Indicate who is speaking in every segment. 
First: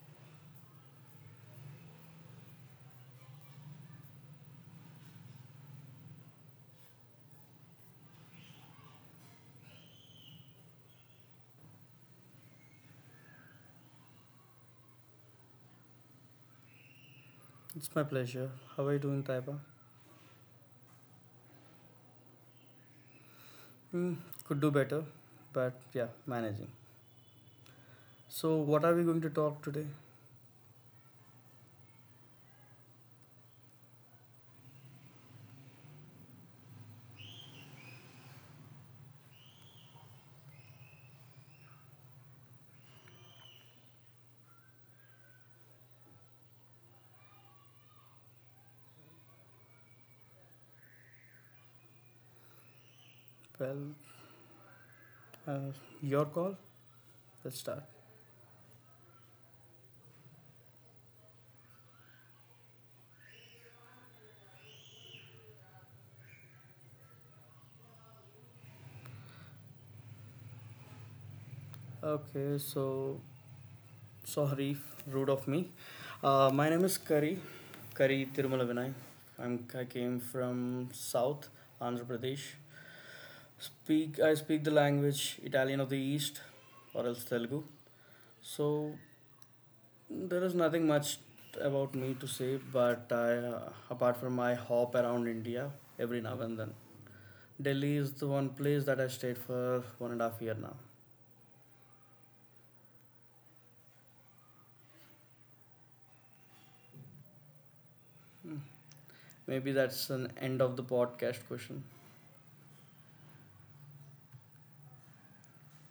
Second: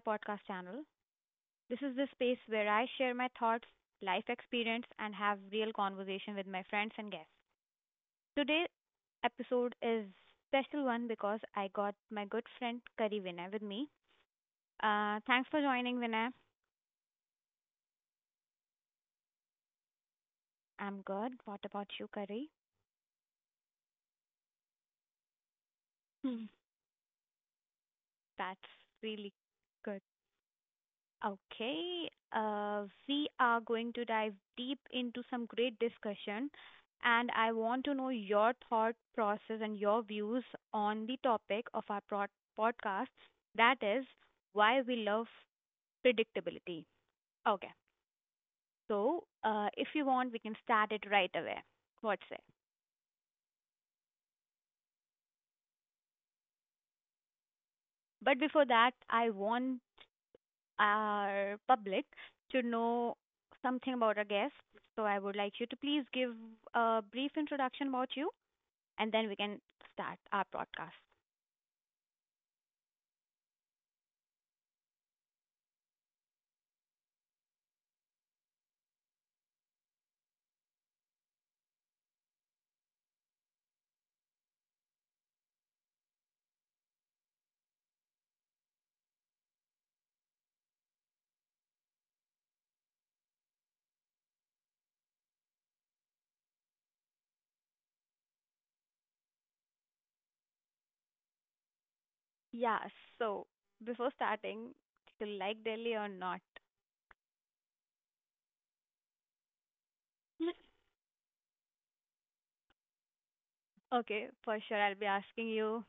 Speaker 1: podcast channel. This is the space where I share my thoughts, life experience, and have real conversation with my friends and guests. Today episode is special one because I got my good friend Kari Vinay with me. Thanks for joining, Vinay.
Speaker 2: It's my pleasure. How are you doing, Taiba?
Speaker 1: I'm good. What about you, Kari?
Speaker 2: Hmm, could do better, but yeah, managing. So,
Speaker 1: That's
Speaker 2: what are we going to
Speaker 1: really
Speaker 2: talk today?
Speaker 1: good. Okay, we are going to dive deep into some great discussion, and I want to know your thought process and your views on the topic of our podcast, that is, why we love predictability. Okay, so if you want, we can start it right away. What's it?
Speaker 2: Well, uh, your call. Let's start.
Speaker 1: But before that, I want our public to know something about our guest. So I would like you to please give a brief introduction about you and then we can start our broadcast.
Speaker 2: Okay, so sorry, rude of me. My name is Kari, Kari Tirumala Vinay. I came from South Andhra Pradesh. Speak I speak the language Italian of the East, or else Telugu. So there is nothing much about me to say, but I apart from I hop around India every now and then. Delhi is the one place that I stayed for 1.5 years now.
Speaker 1: Yeah, so before starting, do you like Delhi or not?
Speaker 2: Hmm. Maybe that's an end of the podcast question.
Speaker 1: Okay, for sure, I'll be asking you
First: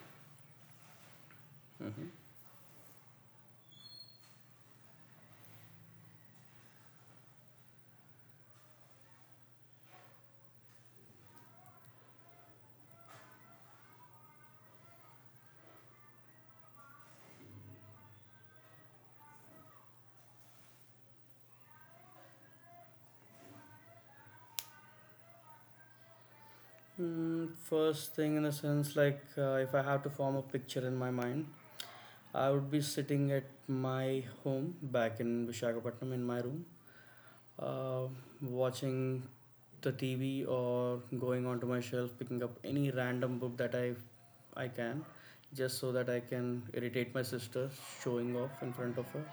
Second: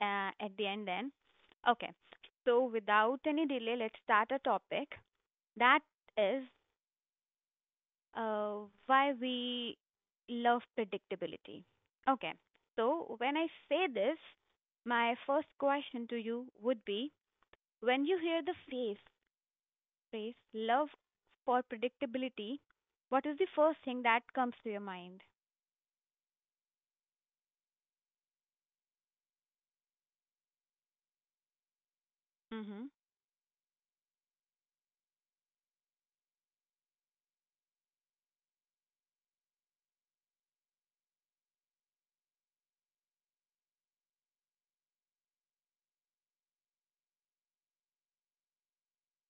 Speaker 1: at the end then. Okay,
Speaker 2: Mhm.
Speaker 1: so without any delay, let's start a topic that is, uh, why we love predictability. Okay, so when I say this, my first question to you would be, when you hear the phrase love for predictability, what is the first thing that comes to your mind?
Speaker 2: First thing, in a sense, like if I have to form a picture in my mind, I would be
Speaker 1: Mhm.
Speaker 2: sitting at my home back in Vishakhapatnam in my room, uh, watching the TV or going onto my shelf, picking up any random book that I can, just so that I can irritate my sister, showing off in front of her,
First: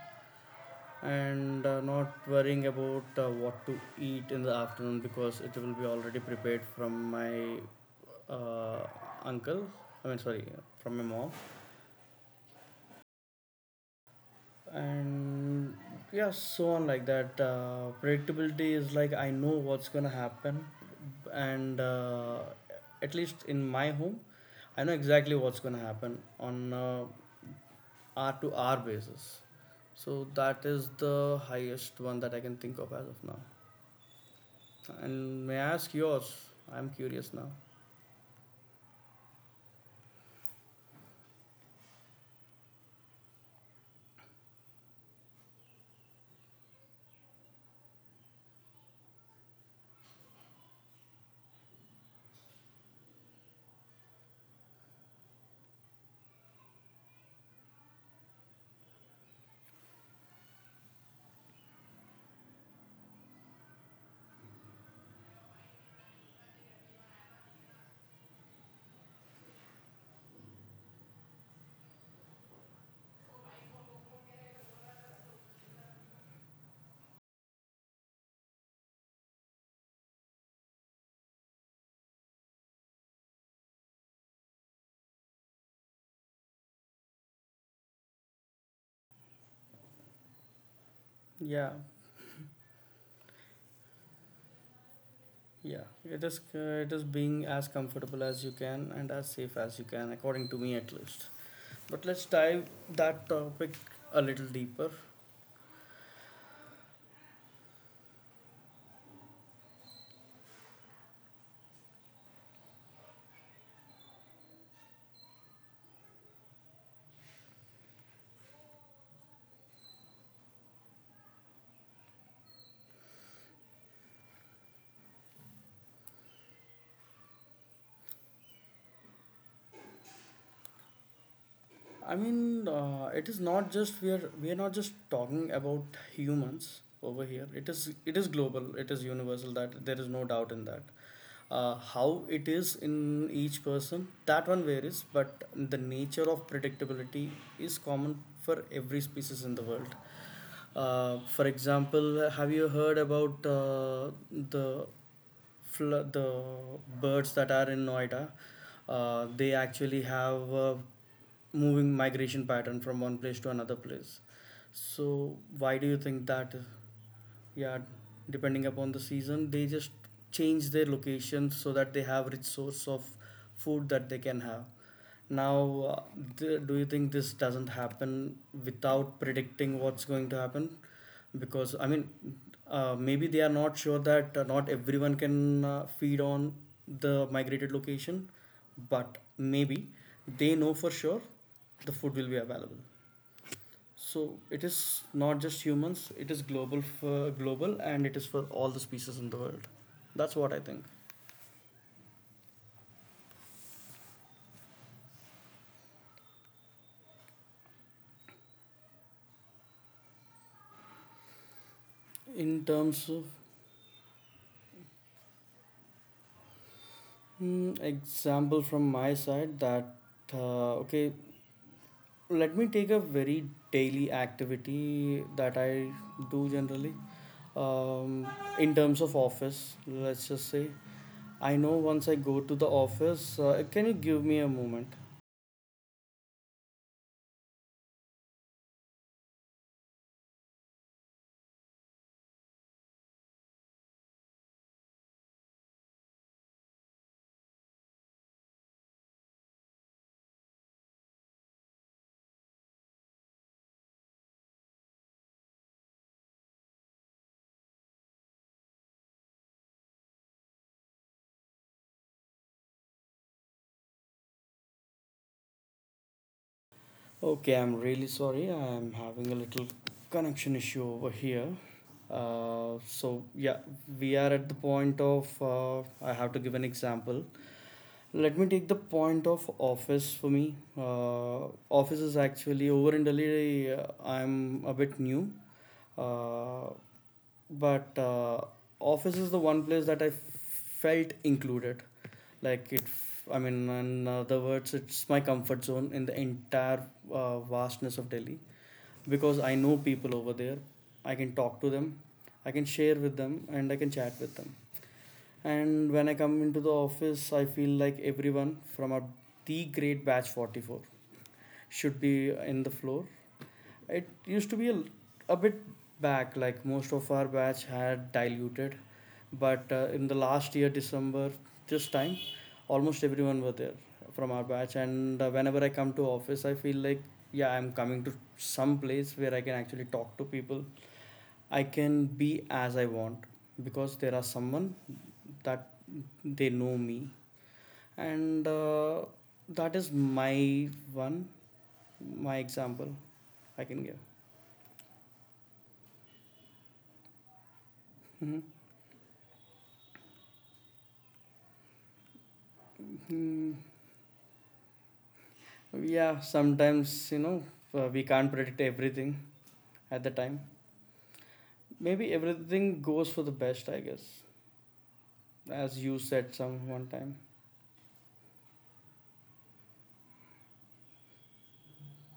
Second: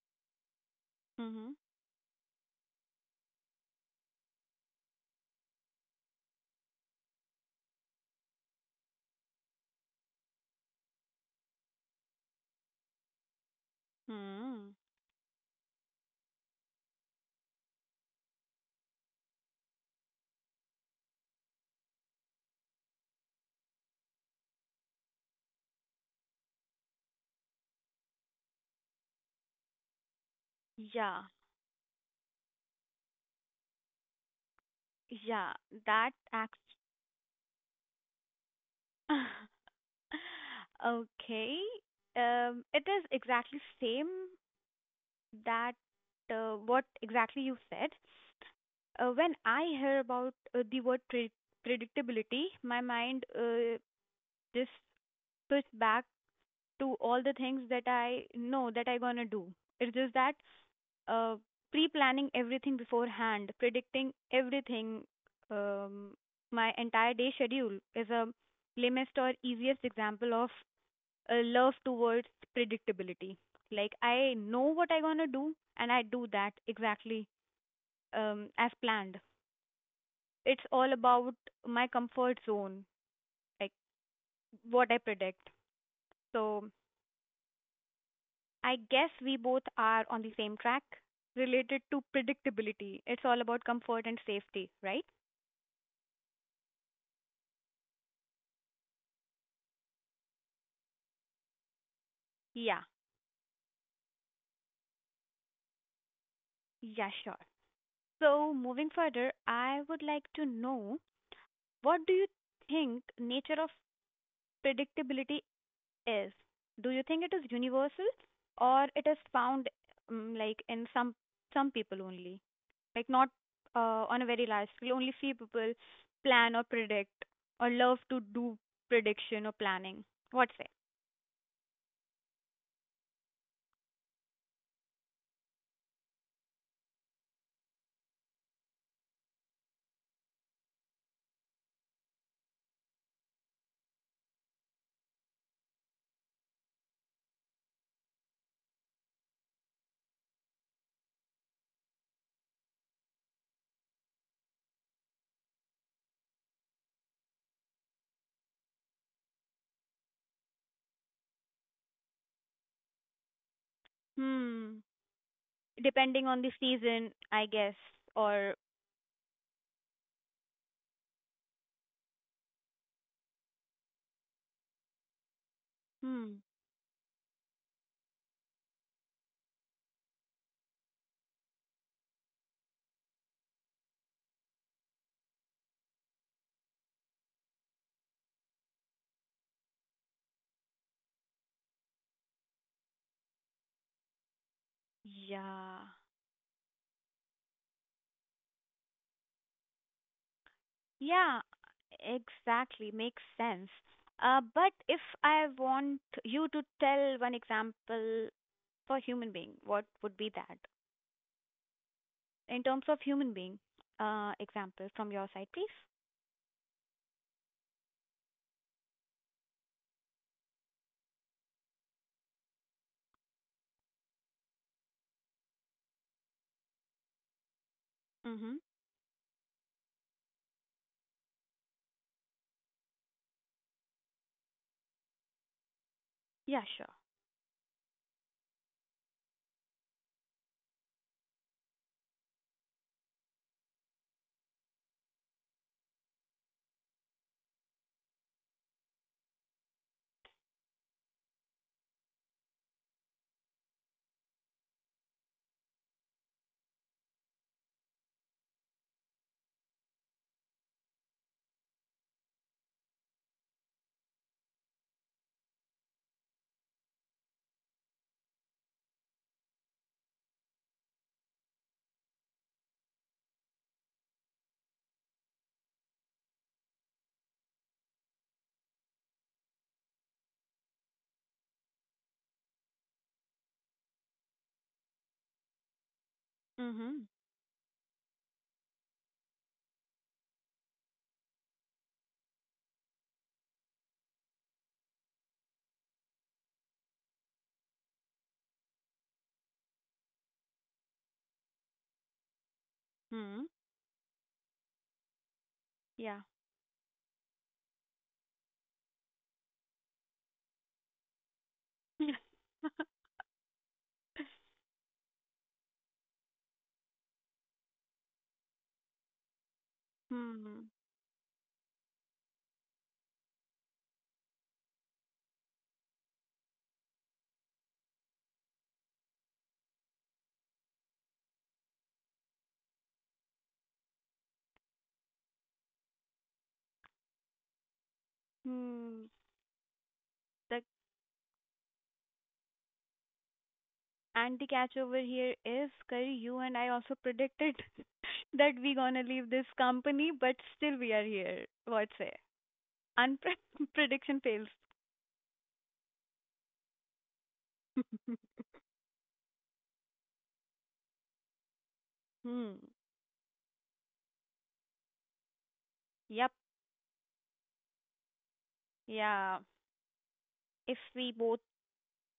Speaker 1: Mhm.
Speaker 2: and not worrying about what to eat in the afternoon because it will be already prepared from my uh, uncle. I mean, sorry, from my mom.
Speaker 1: Mhm.
Speaker 2: And yeah, so on like that, predictability is like I know what's gonna happen, and at least in my home I know exactly what's gonna happen on hour to hour basis. So that is the
Speaker 1: Yeah,
Speaker 2: highest one that I can think of as of now. And
Speaker 1: yeah,
Speaker 2: may I ask
Speaker 1: that
Speaker 2: yours?
Speaker 1: act.
Speaker 2: I'm curious now.
Speaker 1: Okay, it is exactly same that, what exactly you said. When I hear about, the word predictability, my mind, just switch back to all the things that I know that I gonna do. It's just that, uh, pre-planning everything beforehand, predicting everything, um, my entire day schedule is a lamest or easiest example of a love towards predictability. Like I know what I gonna do and I do that exactly, as planned. It's all about my comfort zone, like what I predict. So I guess we both are on the same track
Speaker 2: Yeah
Speaker 1: related to predictability. It's all about comfort and safety, right?
Speaker 2: Yeah, it is being as comfortable as you can and as safe as you can, according to me at least. But let's dive
Speaker 1: Yeah,
Speaker 2: that topic a little deeper.
Speaker 1: yeah, sure. So, moving further, I would like to know, what do you think nature of predictability is? Do you think it is universal or it is found, like in some people only? Like not, on a very large scale, only few people plan or predict or love to do prediction or planning. What say?
Speaker 2: I mean, it is not just we are not just talking about humans over here. It is global. It is universal. That there is no doubt in that. How it is in each person, that one varies, but the nature of predictability is common for every species in the world. For example, have you heard about the the birds that are in Noida, they actually have a moving migration pattern from one place to another place.
Speaker 1: Hmm.
Speaker 2: So why do you
Speaker 1: Depending
Speaker 2: think
Speaker 1: on the
Speaker 2: that?
Speaker 1: season, I guess.
Speaker 2: Yeah,
Speaker 1: Or,
Speaker 2: depending upon the season, they just change their location so that they have rich source of food that they can have. Now,
Speaker 1: hmm.
Speaker 2: do you think this doesn't happen without predicting what's going to happen? Because, I mean, maybe they are not sure that not everyone can feed on the migrated location, but maybe they know for sure the food will be available. So it is not just
Speaker 1: Yeah.
Speaker 2: humans, it is global for global and it is for all the species in the world. That's what I think.
Speaker 1: Yeah, exactly. Makes sense. But if I want you to tell one example for human being, what would be that? In
Speaker 2: In
Speaker 1: terms of
Speaker 2: terms of
Speaker 1: human being, example from your side, please.
Speaker 2: Example from my side, that okay, let me take a very daily activity that I do generally. um,
Speaker 1: Mm-hmm.
Speaker 2: in terms of office, let's just say I know once I go to the office, can you give me a moment?
Speaker 1: Yeah, sure.
Speaker 2: Okay, I'm really sorry. I'm having a little connection issue over here. So yeah, we are at the point of I have to give an example. Let me take the point of office for me. Office is actually over in Delhi. I'm a bit new, uh,
Speaker 1: Mm-hmm.
Speaker 2: but office is the one place that I felt included. Like I mean, in other words, it's my comfort zone in the entire vastness of Delhi because I know people over there. I can talk to them, I can share with
Speaker 1: Hmm.
Speaker 2: them, and I can chat with them. And when I
Speaker 1: Yeah.
Speaker 2: come into the office, I feel like everyone from our the grade batch 44 should be in the floor. It used to be a bit back, like most of our batch had diluted, but in the last year,
Speaker 1: Hmm.
Speaker 2: December, this time, almost everyone were there from our batch. And whenever I come to office, I feel like yeah, I'm coming to some place where I can actually talk to people. I can be as I want because there are someone that they know me, and
Speaker 1: Hmm.
Speaker 2: that is
Speaker 1: The
Speaker 2: my one my example I can give.
Speaker 1: And the catch over here is, Kari, you and I also predicted
Speaker 2: Mhm.
Speaker 1: that we gonna leave this company, but still we are here. What say? Unpre-
Speaker 2: Mhm.
Speaker 1: prediction fails.
Speaker 2: Yeah, sometimes you know, we can't predict everything at the time. Maybe
Speaker 1: Hmm.
Speaker 2: everything goes for the best, I guess, as you
Speaker 1: Yep.
Speaker 2: said some one time.
Speaker 1: Yeah. If we both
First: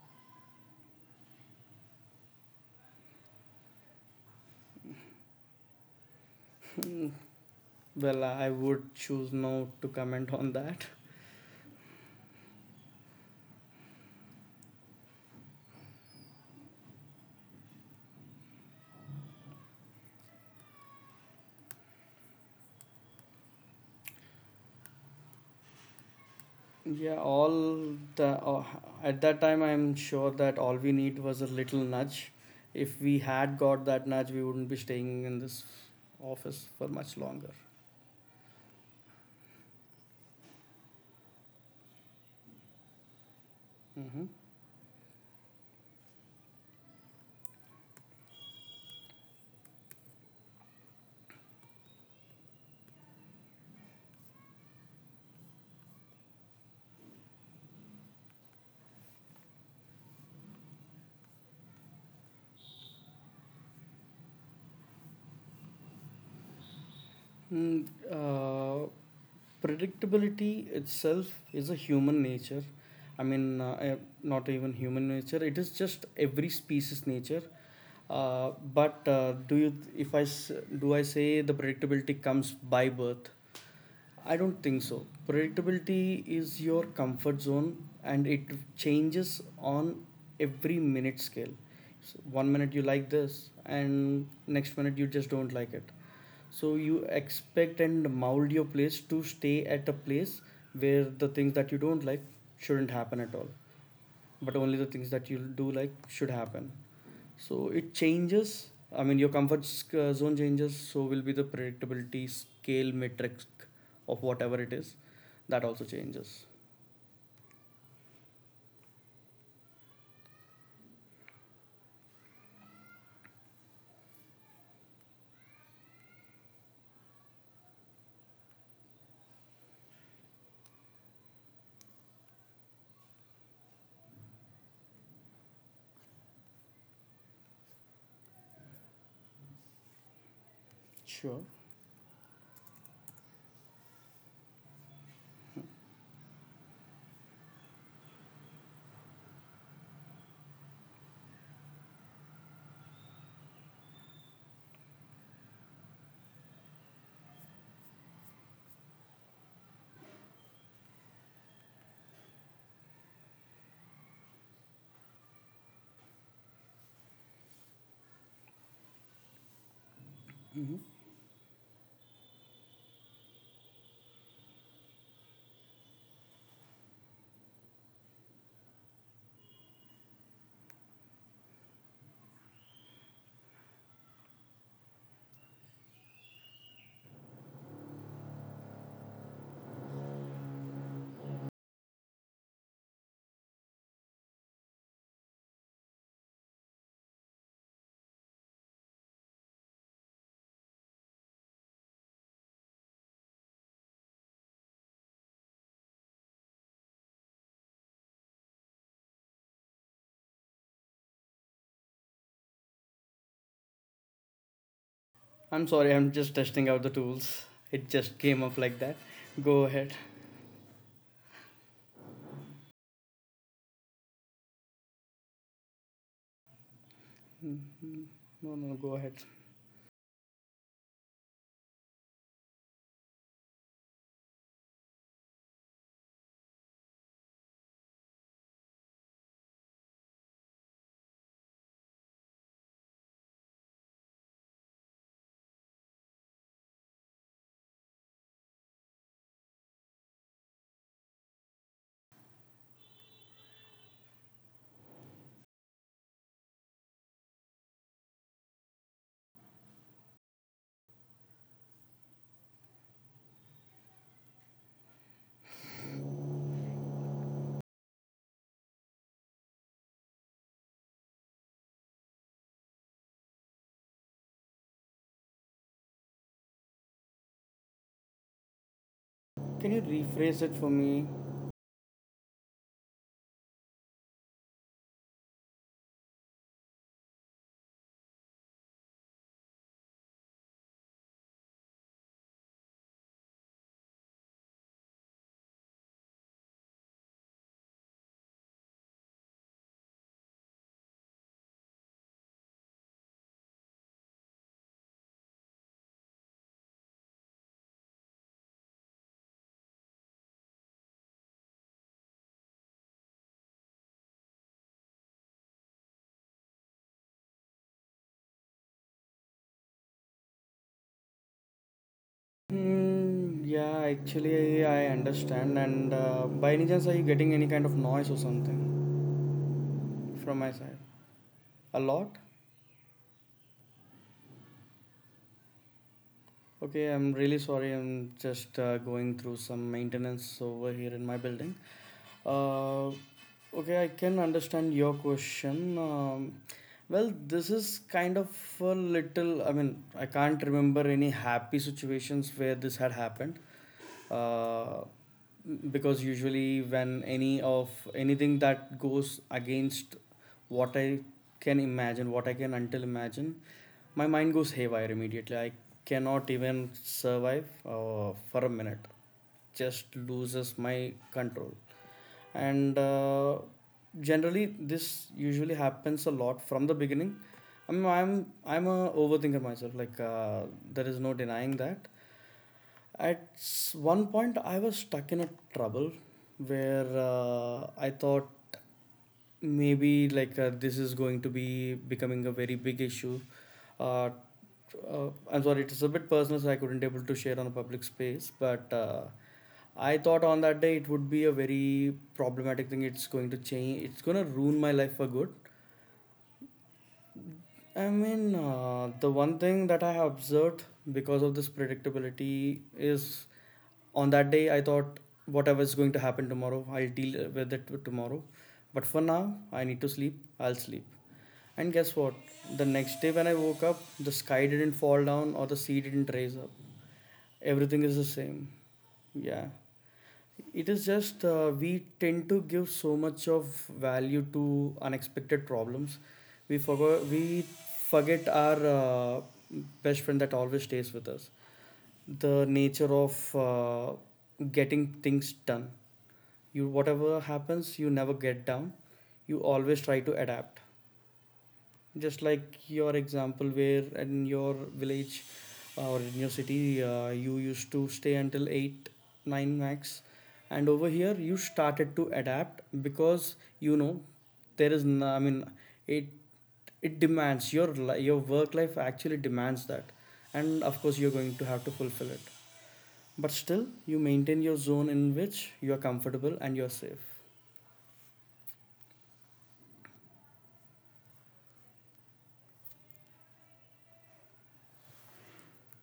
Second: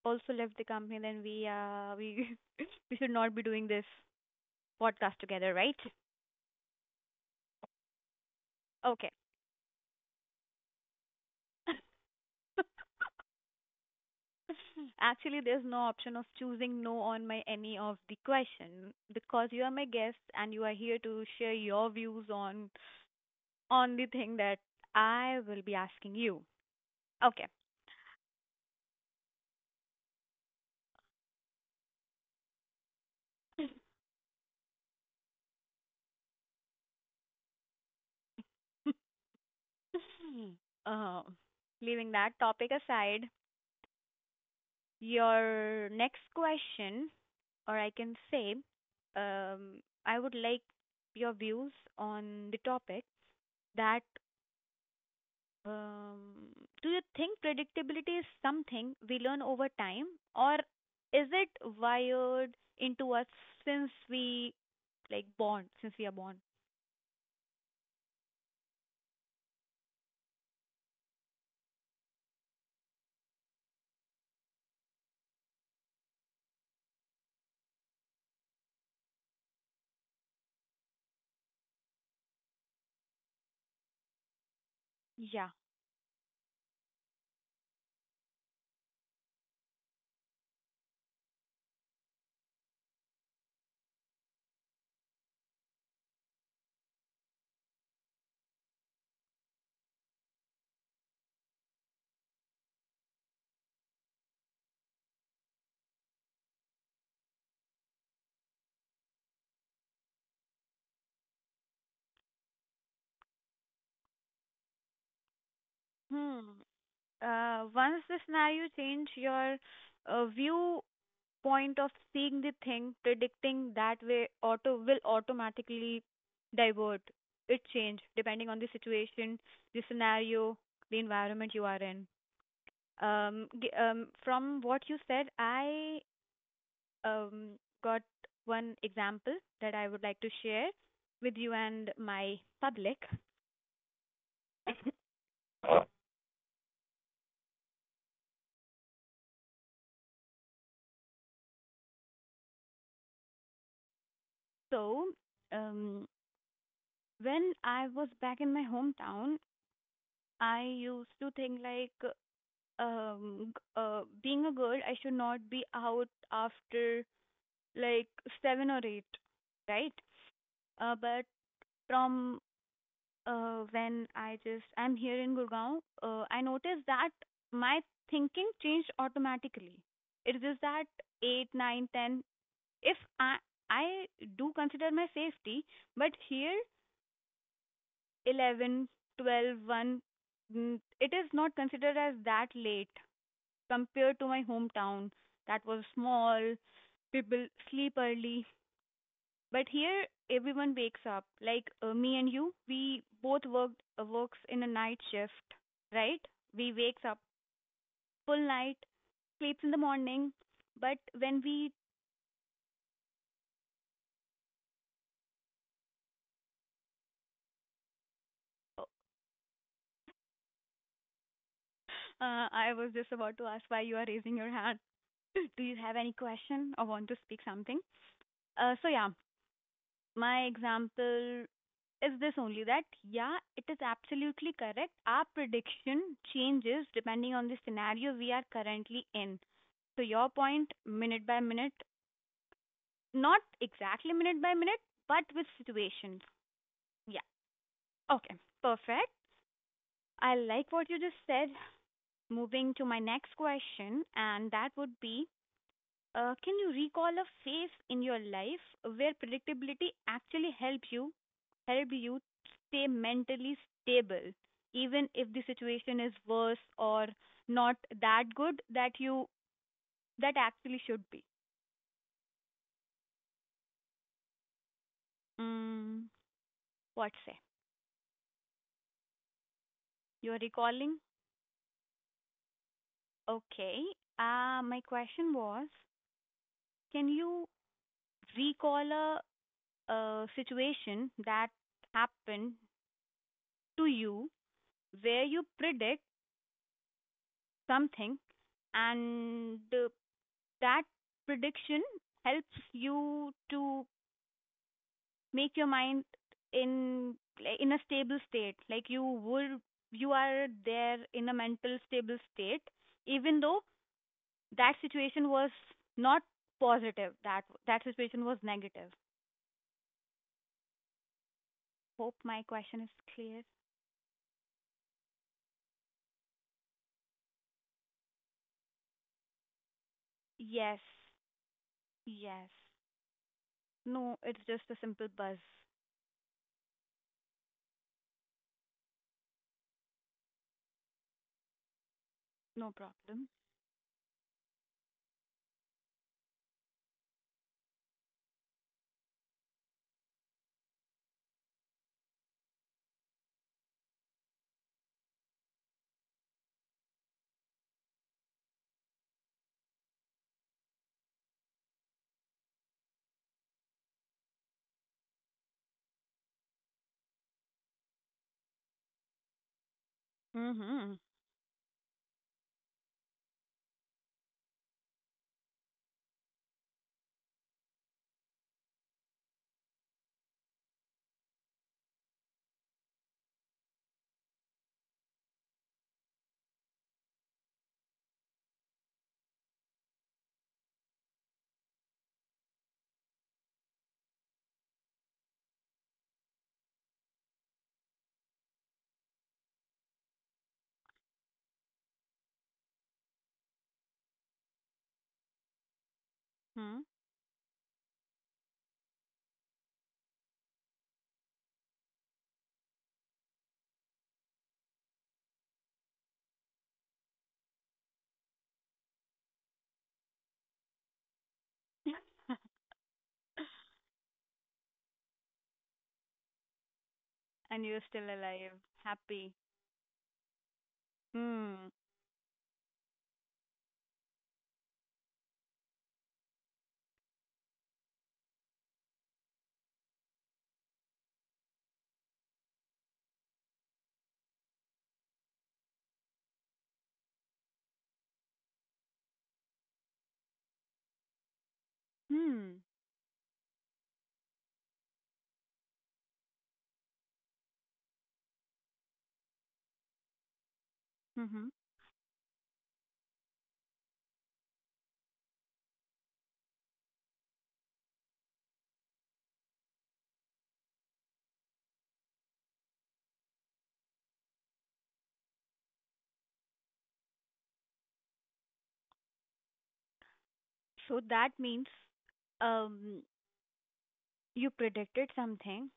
Speaker 1: also left the company, then we we should not be doing this podcast together, right?
Speaker 2: well, I would
Speaker 1: Okay.
Speaker 2: choose not to comment on that.
Speaker 1: Actually, there's no option of choosing no on my any of the question because you are my guest and you are here to share your views on the thing that I will be asking you.
Speaker 2: Yeah,
Speaker 1: Okay.
Speaker 2: all the at that time, I'm sure that all we need was a little nudge. If we had got that nudge, we wouldn't be staying in this office for much longer.
Speaker 1: Um, leaving that topic aside,
Speaker 2: Mhm.
Speaker 1: your next question, or I can say, I would like your views on the topic that, um, do you think predictability is something we learn over time, or is it wired into us since we like born, since we are born?
Speaker 2: Mm, uh, predictability itself is a human nature. I mean, not even human nature. It is just every species nature. Uh, but do you, if I s- do I say the predictability comes by birth? I don't think so.
Speaker 1: Yeah.
Speaker 2: Predictability is your comfort zone, and it changes on every minute scale. So one minute you like this, and next minute you just don't like it. So you expect and mold your place to stay at a place where the things that you don't like shouldn't happen at all, but only the things that you do like should happen. So it changes. I mean, your comfort zone changes, so will be the predictability scale metric of whatever it is, that also
Speaker 1: Hmm.
Speaker 2: changes.
Speaker 1: Once the scenario change your, viewpoint of seeing the thing, predicting that way automatically divert. It change depending on the situation, the scenario, the environment you are in. From what you said, I, um, got one example that I would like to share with
Speaker 2: Sure.
Speaker 1: you and my public. So, um, when I was back in my hometown, I used to think like, being a girl I should not be out after like 7 or 8, right, but from, when I'm here in Gurgaon, I noticed that my thinking changed automatically. It is just that 8 9, 10, if I do consider my safety, but here 11, 12, 1, it is not considered as that late compared to my hometown that was small. People sleep early, but here everyone wakes up. Like, me and you, we both worked works in a night shift, right? We wakes up full night, sleeps in the morning, but when we,
Speaker 2: I'm sorry, I'm just testing out the tools. It just came up like
Speaker 1: uh,
Speaker 2: that. Go ahead.
Speaker 1: I was just about to ask why you are raising your hand. Do you have any question or want to speak
Speaker 2: Mm,
Speaker 1: something?
Speaker 2: no no no,
Speaker 1: So
Speaker 2: go
Speaker 1: yeah,
Speaker 2: ahead.
Speaker 1: my example is this only, that yeah, it is absolutely correct. Our prediction changes depending on the scenario we are currently in, so your point minute by minute, not exactly minute by minute, but with situations. Yeah. Okay, perfect. I like what you just said. Moving to my next question, and that would be, can you recall a phase in your life where predictability actually help you stay mentally stable, even if the situation is worse or not that good that you that actually should be. Mm, what say?
Speaker 2: Can you
Speaker 1: You're
Speaker 2: rephrase it for
Speaker 1: recalling?
Speaker 2: me?
Speaker 1: Okay. My question was, can you recall a situation that happened to you where you predict something and, that prediction helps you to make your mind in, like, in a stable state, like, you are there in a mental stable state even though that situation was not positive, that that situation was negative. Hope my question is
Speaker 2: Hmm.
Speaker 1: clear.
Speaker 2: Yeah, actually I understand. And by any chance are you getting any kind of noise or something from my side?
Speaker 1: Yes.
Speaker 2: A lot.
Speaker 1: Yes. No, it's just a simple buzz.
Speaker 2: Okay, I'm really sorry. I'm just going through some maintenance over here in my building.
Speaker 1: No
Speaker 2: Uh,
Speaker 1: problem.
Speaker 2: okay, I can understand your question. Well, this is kind of a little, I mean, I can't remember any happy situations where this had happened. Uh, because usually when any of anything that goes against what I can imagine, what I can until imagine, my mind goes haywire immediately. I cannot even survive for a minute, just
Speaker 1: Mm.
Speaker 2: loses my
Speaker 1: Mhm.
Speaker 2: control. And generally this usually happens a lot from the beginning. I mean, I'm a overthinker myself, like there is no denying that. At one point, I was stuck in a trouble where I thought maybe like this is going to be becoming a very big issue. Uh, I'm sorry, it is a bit personal, so I couldn't able to share on a public space. But I thought on that day it would be a very problematic thing. It's going to change. It's going to ruin my life for good.
Speaker 1: Hmm.
Speaker 2: I mean, the one thing that I have observed because of this predictability is on that day I thought whatever is going to happen tomorrow, I'll deal with it tomorrow. But for now, I need to sleep, I'll sleep. And guess what? The next day when I woke up, the sky didn't fall down or the sea didn't raise up.
Speaker 1: And
Speaker 2: Everything
Speaker 1: you're
Speaker 2: is the
Speaker 1: still
Speaker 2: same.
Speaker 1: alive. Happy.
Speaker 2: Yeah. It is just
Speaker 1: Hmm.
Speaker 2: we tend to give so much of value to unexpected problems. We forget our best friend that always stays with us. The nature of getting things done. You, whatever happens, you never get down. You always try to adapt, just like
Speaker 1: Hmm.
Speaker 2: your example where in your village or in your city, you used to stay until 8 9 max, and over here you
Speaker 1: Mhm.
Speaker 2: started to adapt because you know, I mean, it it demands your your work life actually demands that, and of course you're going to have to fulfill it, but still you maintain your zone in which you are comfortable and you're safe.
Speaker 1: So that means, um you predicted something.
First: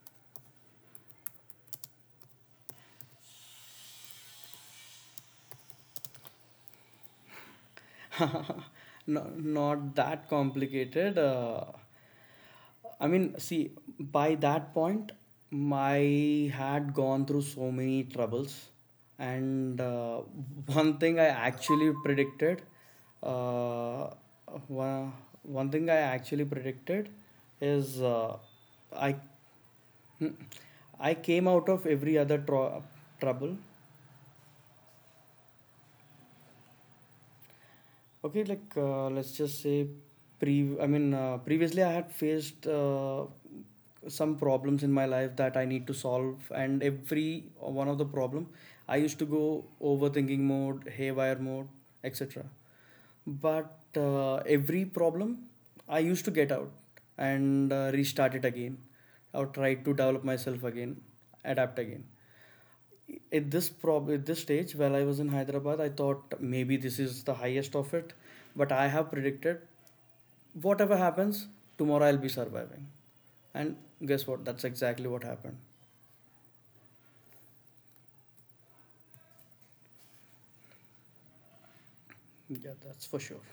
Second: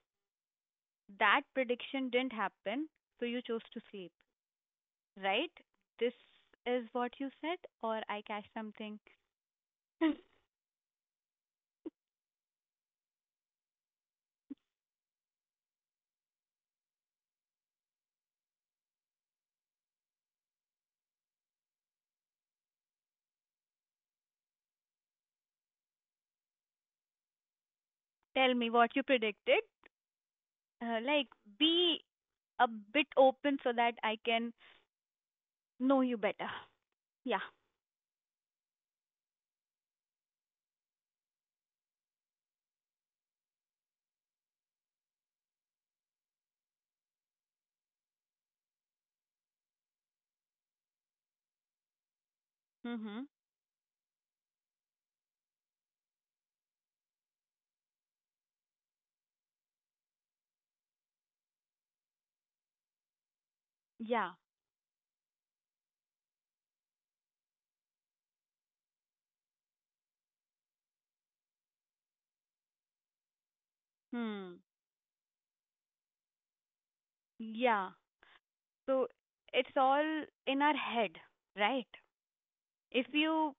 Speaker 1: That prediction didn't happen, so you chose to sleep, right? This is what you said, or I catch something.
Speaker 2: no, not that complicated. I mean, see, by that point, my had gone through so many troubles, and one thing I actually predicted, uh, one, one thing I actually predicted is
Speaker 1: Tell me what you
Speaker 2: I
Speaker 1: predicted.
Speaker 2: Hmm. I
Speaker 1: Like,
Speaker 2: came out of
Speaker 1: be
Speaker 2: every other
Speaker 1: a bit open
Speaker 2: trouble.
Speaker 1: so that I can know you better. Yeah.
Speaker 2: Okay, like let's just say, pre. I mean, previously I had faced some problems in my life that I need to solve, and every one of the problem, I used to go overthinking mode, haywire mode, etc.
Speaker 1: Mhm.
Speaker 2: But every problem, I used to get out, and restart it again, or try to develop myself again, adapt again. At this prob
Speaker 1: Yeah.
Speaker 2: at this stage while I was in Hyderabad, I thought maybe this is the highest of it, but I have predicted whatever happens, tomorrow I'll be surviving, and guess what?
Speaker 1: Hmm.
Speaker 2: That's exactly what happened.
Speaker 1: Yeah. So it's all in our head, right?
Speaker 2: Yeah, that's
Speaker 1: If
Speaker 2: for sure.
Speaker 1: you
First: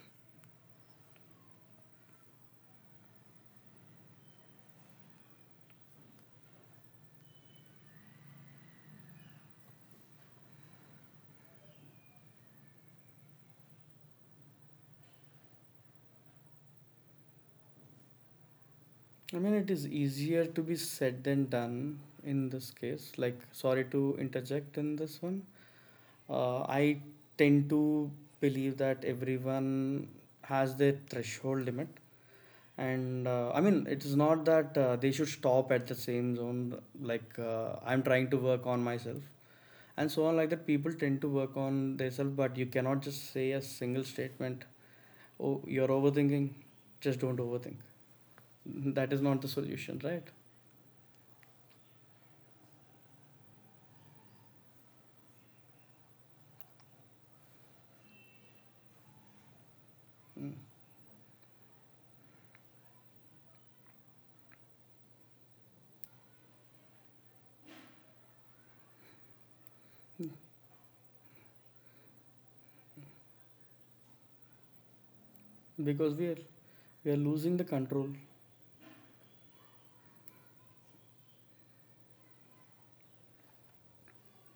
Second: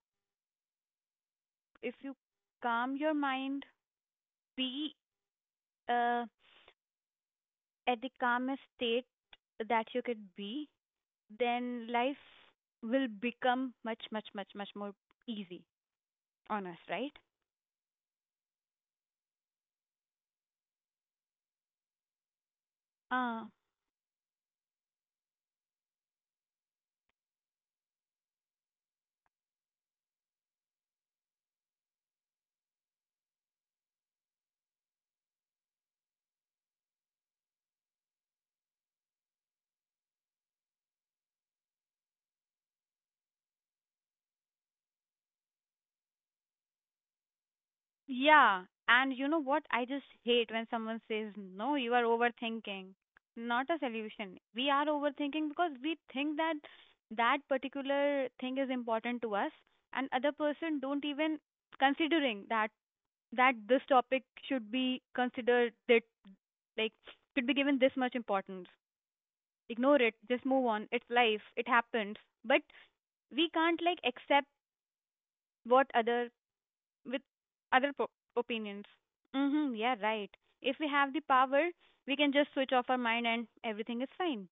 Speaker 1: if you calm your mind, be uh at the calmest state that you could be, then life will become much, much, much, much more easy on us, right?
Speaker 2: I mean, it is easier to be said than done in this case. Like,
Speaker 1: Uh,
Speaker 2: sorry to interject in this one. I tend to believe that everyone has their threshold limit. And I mean, it is not that they should stop at the same zone. Like I'm trying to work on myself, and so on. Like that, people tend to work on themselves, but you cannot just say a single statement. Oh, you're overthinking. Just don't overthink.
Speaker 1: yeah.
Speaker 2: That
Speaker 1: And
Speaker 2: is
Speaker 1: you
Speaker 2: not
Speaker 1: know
Speaker 2: the
Speaker 1: what? I
Speaker 2: solution,
Speaker 1: just
Speaker 2: right?
Speaker 1: hate when someone says, no, you are overthinking. Not a solution. We are overthinking because we think that that particular thing is important to us, and other
Speaker 2: Mm.
Speaker 1: person don't even considering that that this topic should be considered, that, like, should be given this much importance. Ignore it, just move on, it's life, it happens. But we can't like accept what
Speaker 2: Because we
Speaker 1: other
Speaker 2: are we are
Speaker 1: with
Speaker 2: losing the
Speaker 1: other
Speaker 2: control.
Speaker 1: opinions. Mhm. Yeah, right. If we have the power, we can just switch off our mind and everything is fine,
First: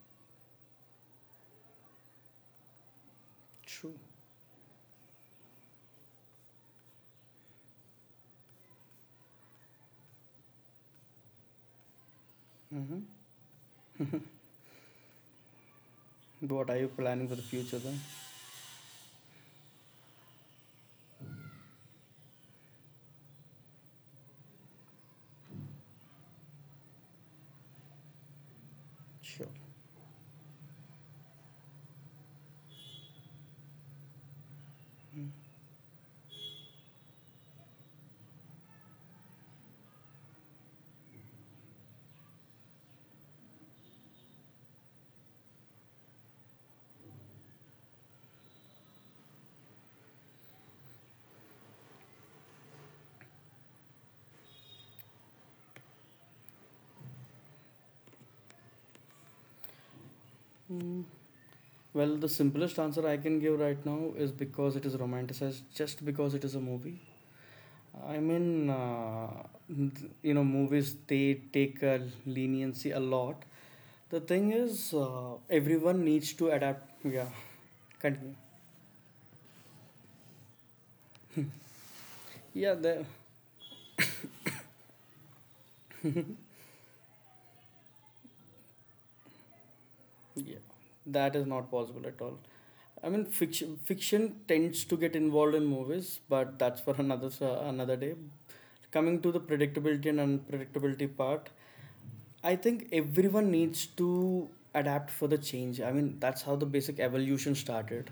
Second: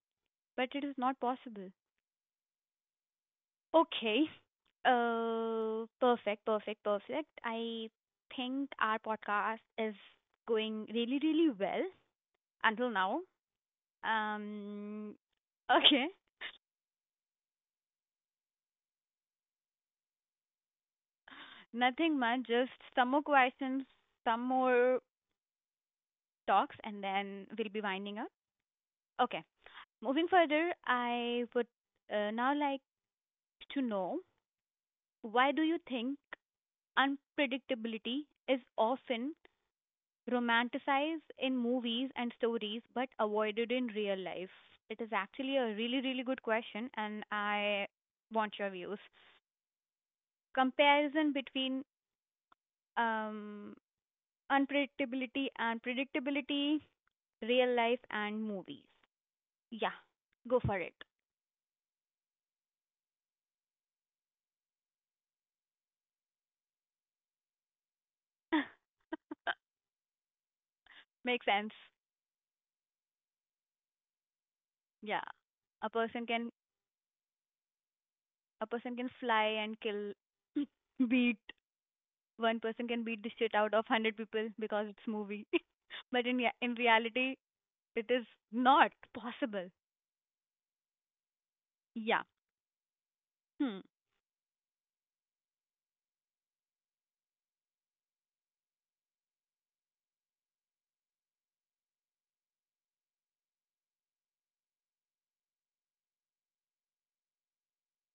Speaker 1: but it is not possible.
Speaker 2: True.
Speaker 1: Okay. Perfect, perfect, perfect. I think our podcast is going really, really well until
Speaker 2: Hmm.
Speaker 1: now. Um okay.
Speaker 2: What are you planning for the future then?
Speaker 1: Nothing much, just some more questions, some more talks, and then we'll be winding up. Okay.
Speaker 2: Sure.
Speaker 1: Moving further, I would, now like to know, why do you think unpredictability is often romanticized in movies and stories but avoided in real life? It is actually a really, really good question, and I want your views. Comparison between, um, unpredictability and predictability, real life and movies. Yeah, go for it.
Speaker 2: Mm. Well, the simplest answer I can give right now is because it is romanticized, just because it is a movie. I mean, movies they
Speaker 1: Makes sense.
Speaker 2: take a leniency a lot. The thing is,
Speaker 1: Yeah. A
Speaker 2: everyone
Speaker 1: person
Speaker 2: needs
Speaker 1: can
Speaker 2: to adapt. Yeah, continue.
Speaker 1: a person can fly and kill beat, one
Speaker 2: Yeah,
Speaker 1: person can beat the shit out of 100 people because it's movie. But in reality it is not possible.
Speaker 2: yeah, that is not possible at
Speaker 1: Yeah.
Speaker 2: all. I mean,
Speaker 1: Hmm.
Speaker 2: fiction tends to get involved in movies, but that's for another day. Coming to the predictability and unpredictability part, I think everyone needs to adapt for the change. I mean, that's how the basic evolution started.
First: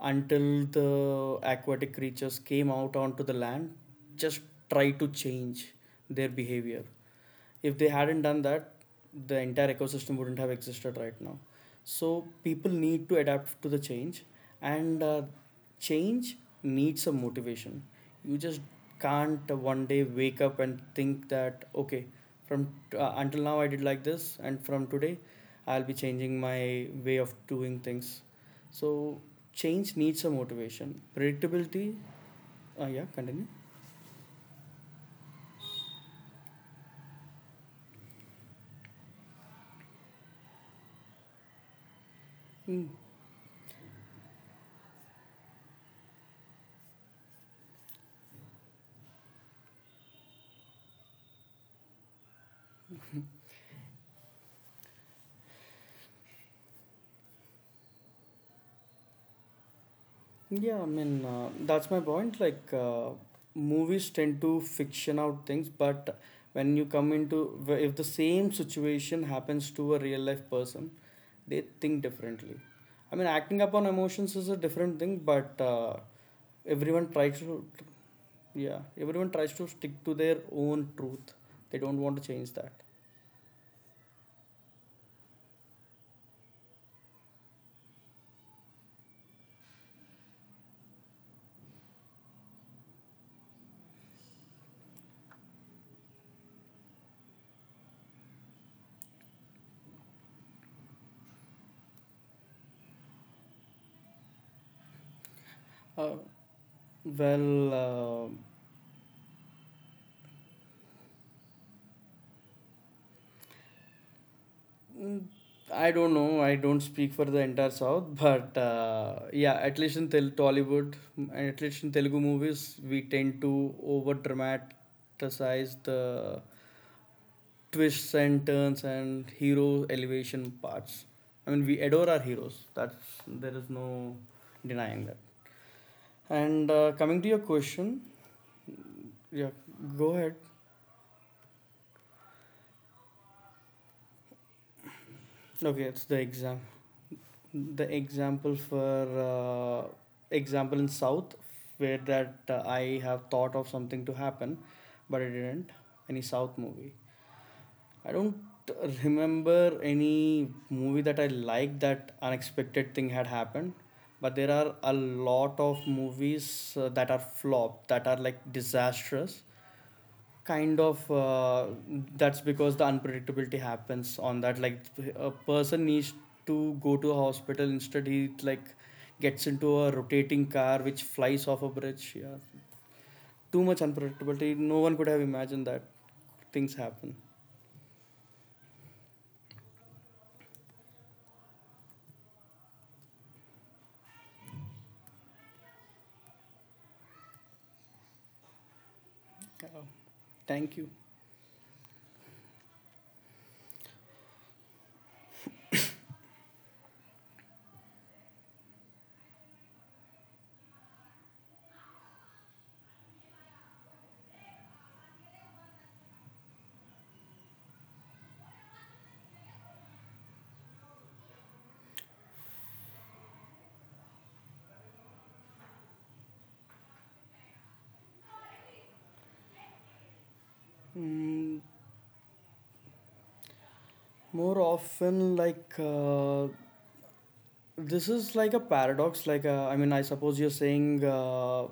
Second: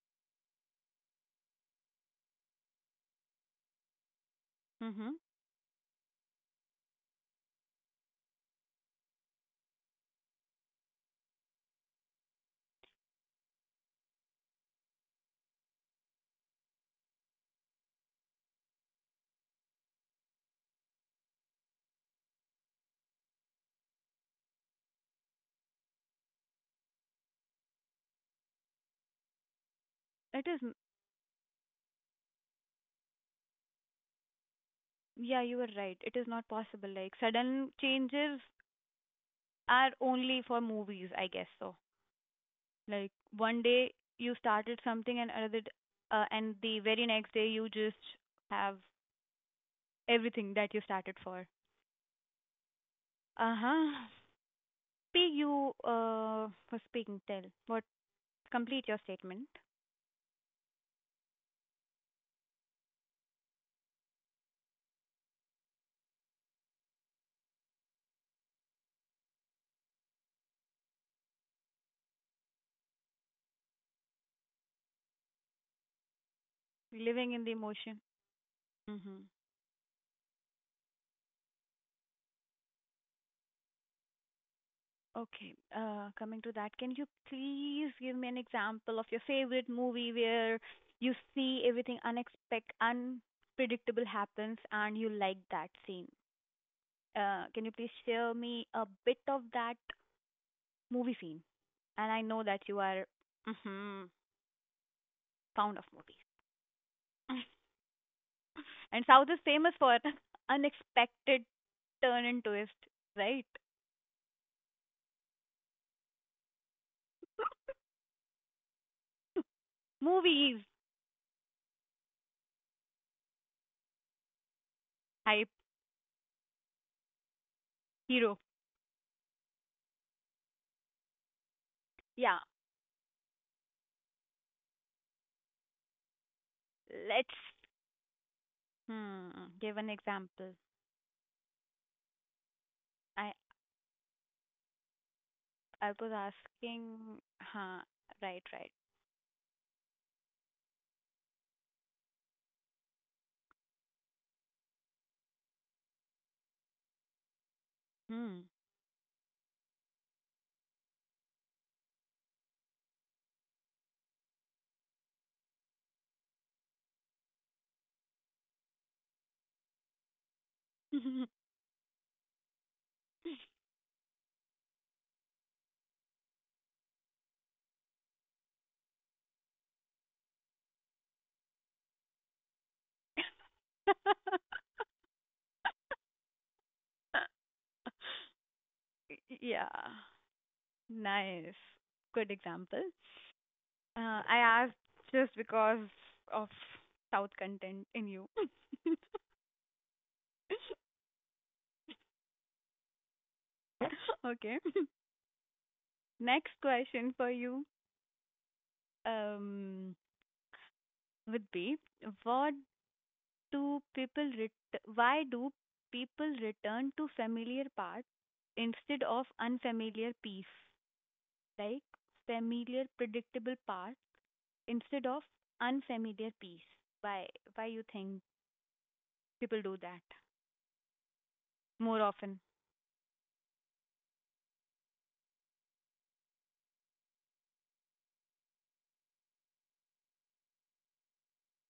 Speaker 2: Until the aquatic creatures came out onto the land, just try to
Speaker 1: Mhm.
Speaker 2: change their behavior. If they hadn't done that, the entire ecosystem wouldn't have existed right now. So people need to adapt to the change, and change needs a motivation. You just can't one day wake up and think that okay, from until now I did like this, and from today I'll be changing my way of doing things. So change needs a
Speaker 1: It is.
Speaker 2: motivation. Predictability, yeah, continue.
Speaker 1: Yeah, you were right. It is not possible. Like sudden changes are only for movies, I guess so. Like one day you started something and and the very next day you just have everything that you started for. Uh huh. Speak. You for speaking. Tell what. Complete your statement.
Speaker 2: Yeah, I mean, that's my point. Like, movies tend to fiction out things, but when you come into, if the same situation happens to a real life person, they think differently. I mean, acting upon emotions is a different thing, but everyone
Speaker 1: Living
Speaker 2: tries
Speaker 1: in the
Speaker 2: to,
Speaker 1: emotion.
Speaker 2: yeah,
Speaker 1: Mm-hmm.
Speaker 2: everyone tries to stick to their own truth. They don't want to change that.
Speaker 1: Okay. Coming to that, can you please give me an example of your favorite movie where you see everything unexpected, unpredictable happens, and you like that scene? Can you please share me a bit of that movie scene. And I know that you are, mhm, fond of
Speaker 2: Uh,
Speaker 1: movies.
Speaker 2: well,
Speaker 1: And South is famous for unexpected turn and twist, right?
Speaker 2: Mm, I don't know. I don't speak for the entire South, but yeah, at least in
Speaker 1: Movies,
Speaker 2: Tollywood, and at least in Telugu movies, we tend to over
Speaker 1: hype,
Speaker 2: dramatize the twists
Speaker 1: hero.
Speaker 2: and turns and hero elevation parts. I mean, we adore our
Speaker 1: Yeah,
Speaker 2: heroes. That's There is no denying that. And coming to
Speaker 1: let's,
Speaker 2: your question,
Speaker 1: hmm,
Speaker 2: yeah,
Speaker 1: give an
Speaker 2: go ahead.
Speaker 1: example. I
Speaker 2: Okay,
Speaker 1: I
Speaker 2: it's
Speaker 1: was
Speaker 2: the exam.
Speaker 1: asking, huh,
Speaker 2: The
Speaker 1: right,
Speaker 2: example
Speaker 1: right.
Speaker 2: for example in South where that I have thought of something to happen, but it didn't. Any South movie, I
Speaker 1: Hmm.
Speaker 2: don't remember any movie that I liked that unexpected thing had happened. But there are a lot of movies that are flop, that are like disastrous kind of uh, That's because the unpredictability happens on that. Like a person needs to go to a hospital, instead he like gets into a rotating car which flies off a bridge. Yeah, too much unpredictability, no one could have imagined that things happen.
Speaker 1: Yeah, nice. Good example. I asked just because of South content in you.
Speaker 2: uh, thank you.
Speaker 1: Okay. Next question for you, um, would be, what do people ret- why do people return to familiar parts instead of unfamiliar piece? Like familiar predictable parts instead of unfamiliar piece. Why why you think people do that
Speaker 2: Mm,
Speaker 1: more often?
Speaker 2: more often like this is like a paradox. Like, I mean, I suppose you're saying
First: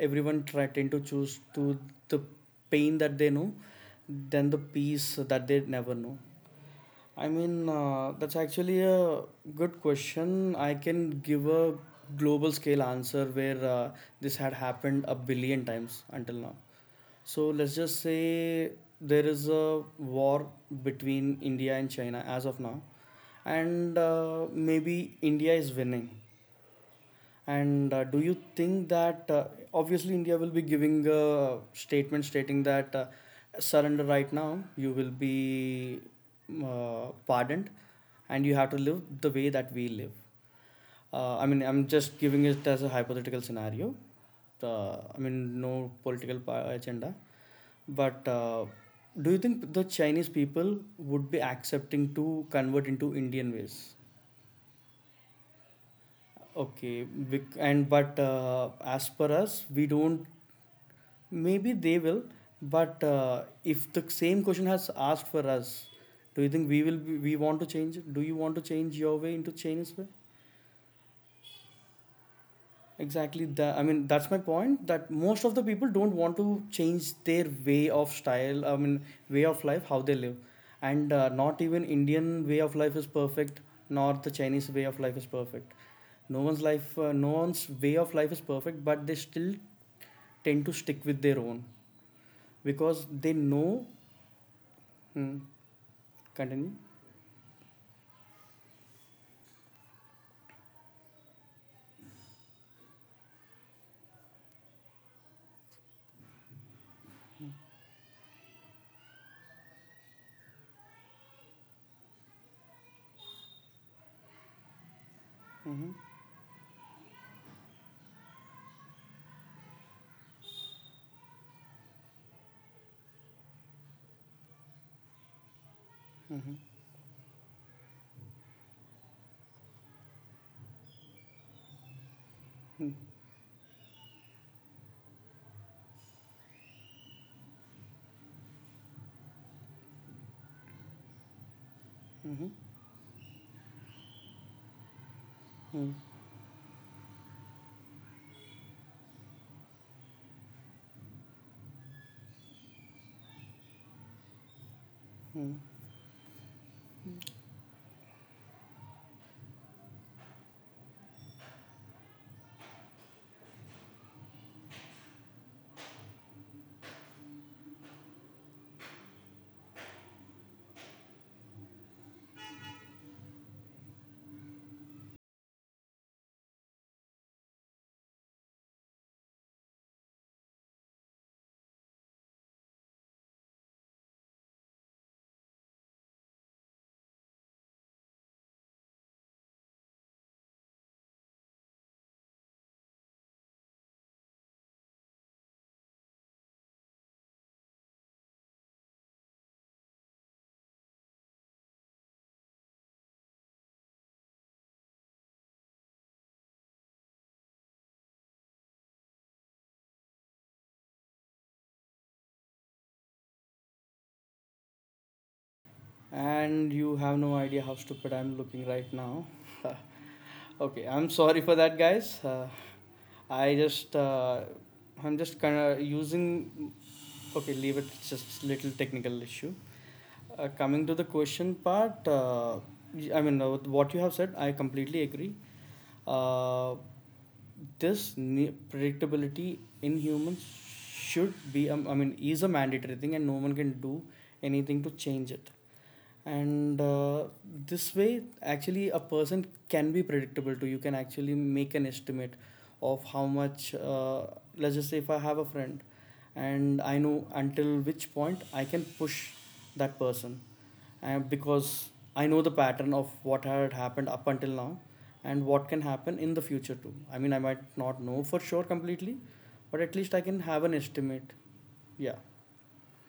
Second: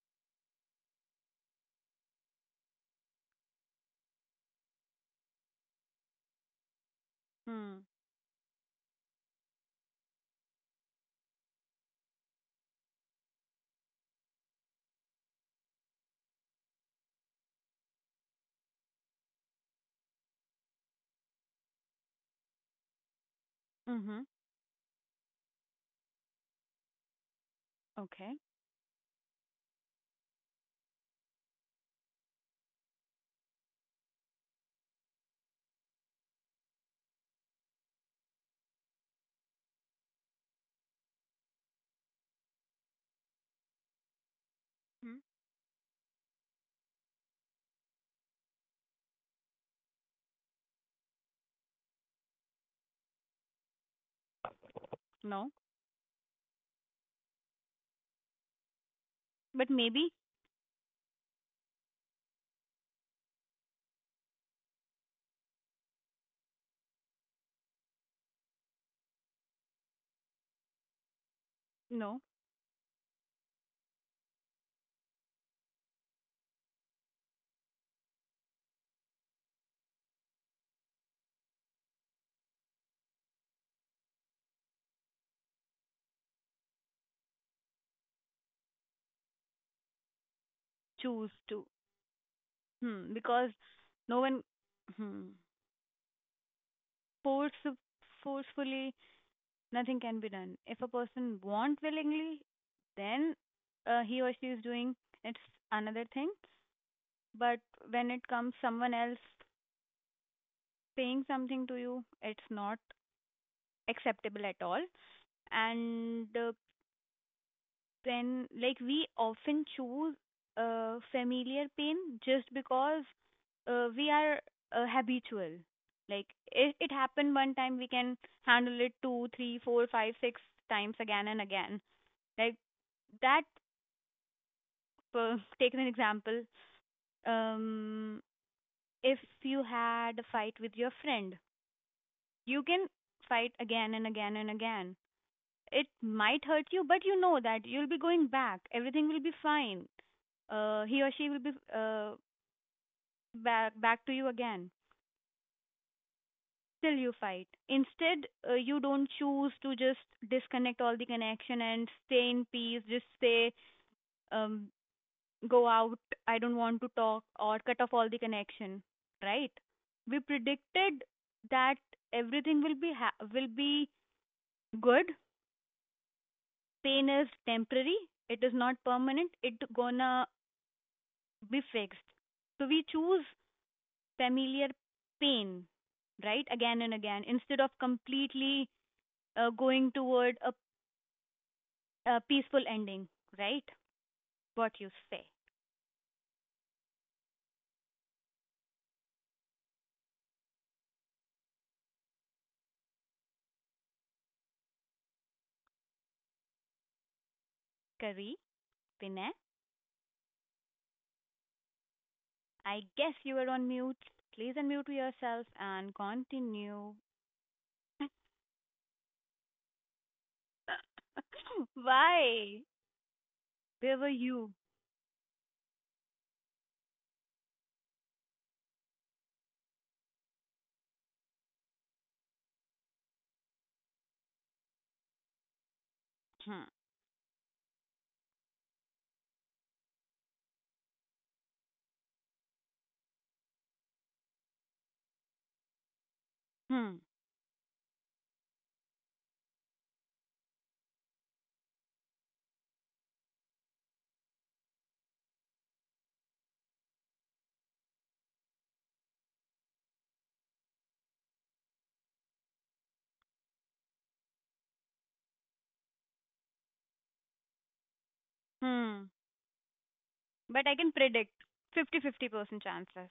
Speaker 2: everyone tend to choose to the pain that they know, than the peace that they never know. I mean,
Speaker 1: Hmm.
Speaker 2: that's actually a good question. I can give a global scale answer where this had happened a billion times until now. So let's just say there is a war between India and China as of now, and
Speaker 1: Mhm.
Speaker 2: maybe India is winning. And do you
Speaker 1: Okay.
Speaker 2: think that obviously India will be giving a statement stating that surrender right now, you will be pardoned, and you have to live the way that we live. I mean, I'm just giving it as a hypothetical scenario. I
Speaker 1: Hmm.
Speaker 2: mean, no agenda. But do you think the Chinese people would be accepting to convert into Indian ways?
Speaker 1: No,
Speaker 2: Okay, bec- and but as per us,
Speaker 1: but
Speaker 2: we
Speaker 1: maybe
Speaker 2: don't. Maybe they will, but if the same question has asked for us, do you think we will? We want to change? It? Do you want to change your way into Chinese way?
Speaker 1: no,
Speaker 2: Exactly that. I mean, that's my point. That most of the people don't want to change their way of style. I mean, way of life, how they live, and not even Indian way of life is perfect, nor the Chinese way of life is perfect. No one's way of life is perfect, but they still tend to stick with
Speaker 1: choose
Speaker 2: their own
Speaker 1: to,
Speaker 2: because
Speaker 1: hmm,
Speaker 2: they
Speaker 1: because
Speaker 2: know.
Speaker 1: no one, hmm,
Speaker 2: Hmm, continue.
Speaker 1: force forcefully nothing can be done. If a person want willingly, then he or she is doing it's another thing. But when it comes someone else paying something to you, it's not acceptable at all.
Speaker 2: Mm-hmm.
Speaker 1: And when like we often choose familiar pain just because we are habitual, like
Speaker 2: Mm-hmm.
Speaker 1: it happened one time. We can handle it 2, 3, 4, 5, 6 times, again and again, like that. Take an example. um if you had a fight with your friend,
Speaker 2: Mm-hmm.
Speaker 1: you can fight again and again and again. It
Speaker 2: Mm-hmm.
Speaker 1: might hurt you, but you know that you'll be going back, everything will be fine. He or she will be back to you again. Still you fight, instead you don't choose to just disconnect all the connection and stay in peace, just say um, go out, I don't want to talk, or cut off all the connection, right? We predicted that everything will be ha- will be good. Pain is temporary, it is not permanent, it gonna be fixed. So we choose familiar pain, right? Again and again, instead of completely going toward a peaceful ending, right? What you say. Kari, Vinay, I guess you are on mute. Please unmute yourself and
Speaker 2: And
Speaker 1: continue.
Speaker 2: you have no idea how stupid I'm looking right now. Okay, I'm sorry for that, guys.
Speaker 1: Why?
Speaker 2: I just
Speaker 1: Where were
Speaker 2: uh,
Speaker 1: you?
Speaker 2: I'm just kind of using. Okay, leave it. It's just little technical issue. Coming to the question part, I mean, what you have said, I completely agree.
Speaker 1: Hmm.
Speaker 2: Uh, Predictability in humans should be, I mean, is a mandatory thing, and no one can do anything to change it. And
Speaker 1: Hmm.
Speaker 2: this way actually a person can be predictable too. You can actually make an estimate of how much, let's just say if I have a friend and I know until which point I can push that person, and because I know the pattern of what had happened up until now, and what can happen in the future too. I mean, I might not know for sure
Speaker 1: Hmm.
Speaker 2: completely, but at least I can have
Speaker 1: But I
Speaker 2: an
Speaker 1: can predict
Speaker 2: estimate. Yeah.
Speaker 1: 50-50% chances.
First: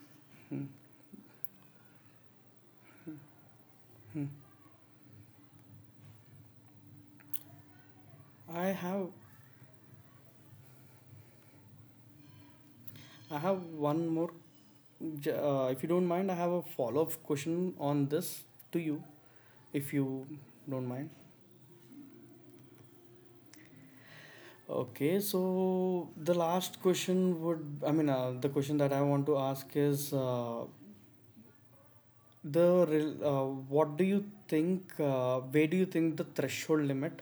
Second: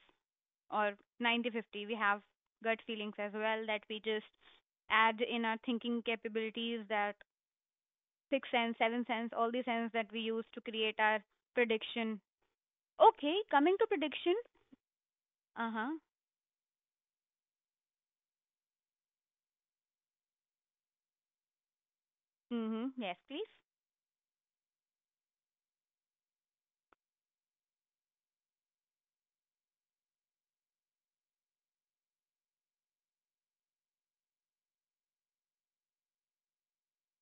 Speaker 2: Hmm.
Speaker 1: Or 90-50, we have gut feelings as well that we just
Speaker 2: Hmm.
Speaker 1: add in our thinking capabilities, that sixth
Speaker 2: I
Speaker 1: sense, seventh
Speaker 2: have
Speaker 1: sense, all the sense that we use to create our prediction. Okay,
Speaker 2: I have
Speaker 1: coming to
Speaker 2: one more
Speaker 1: prediction. Uh
Speaker 2: If you
Speaker 1: huh.
Speaker 2: don't mind, I have a follow up question on this to you, if you don't mind.
Speaker 1: Mhm. Yes, please.
Speaker 2: Okay, so the last question would, I mean, the question that I want to ask is the what do you think? Where do you think the threshold limit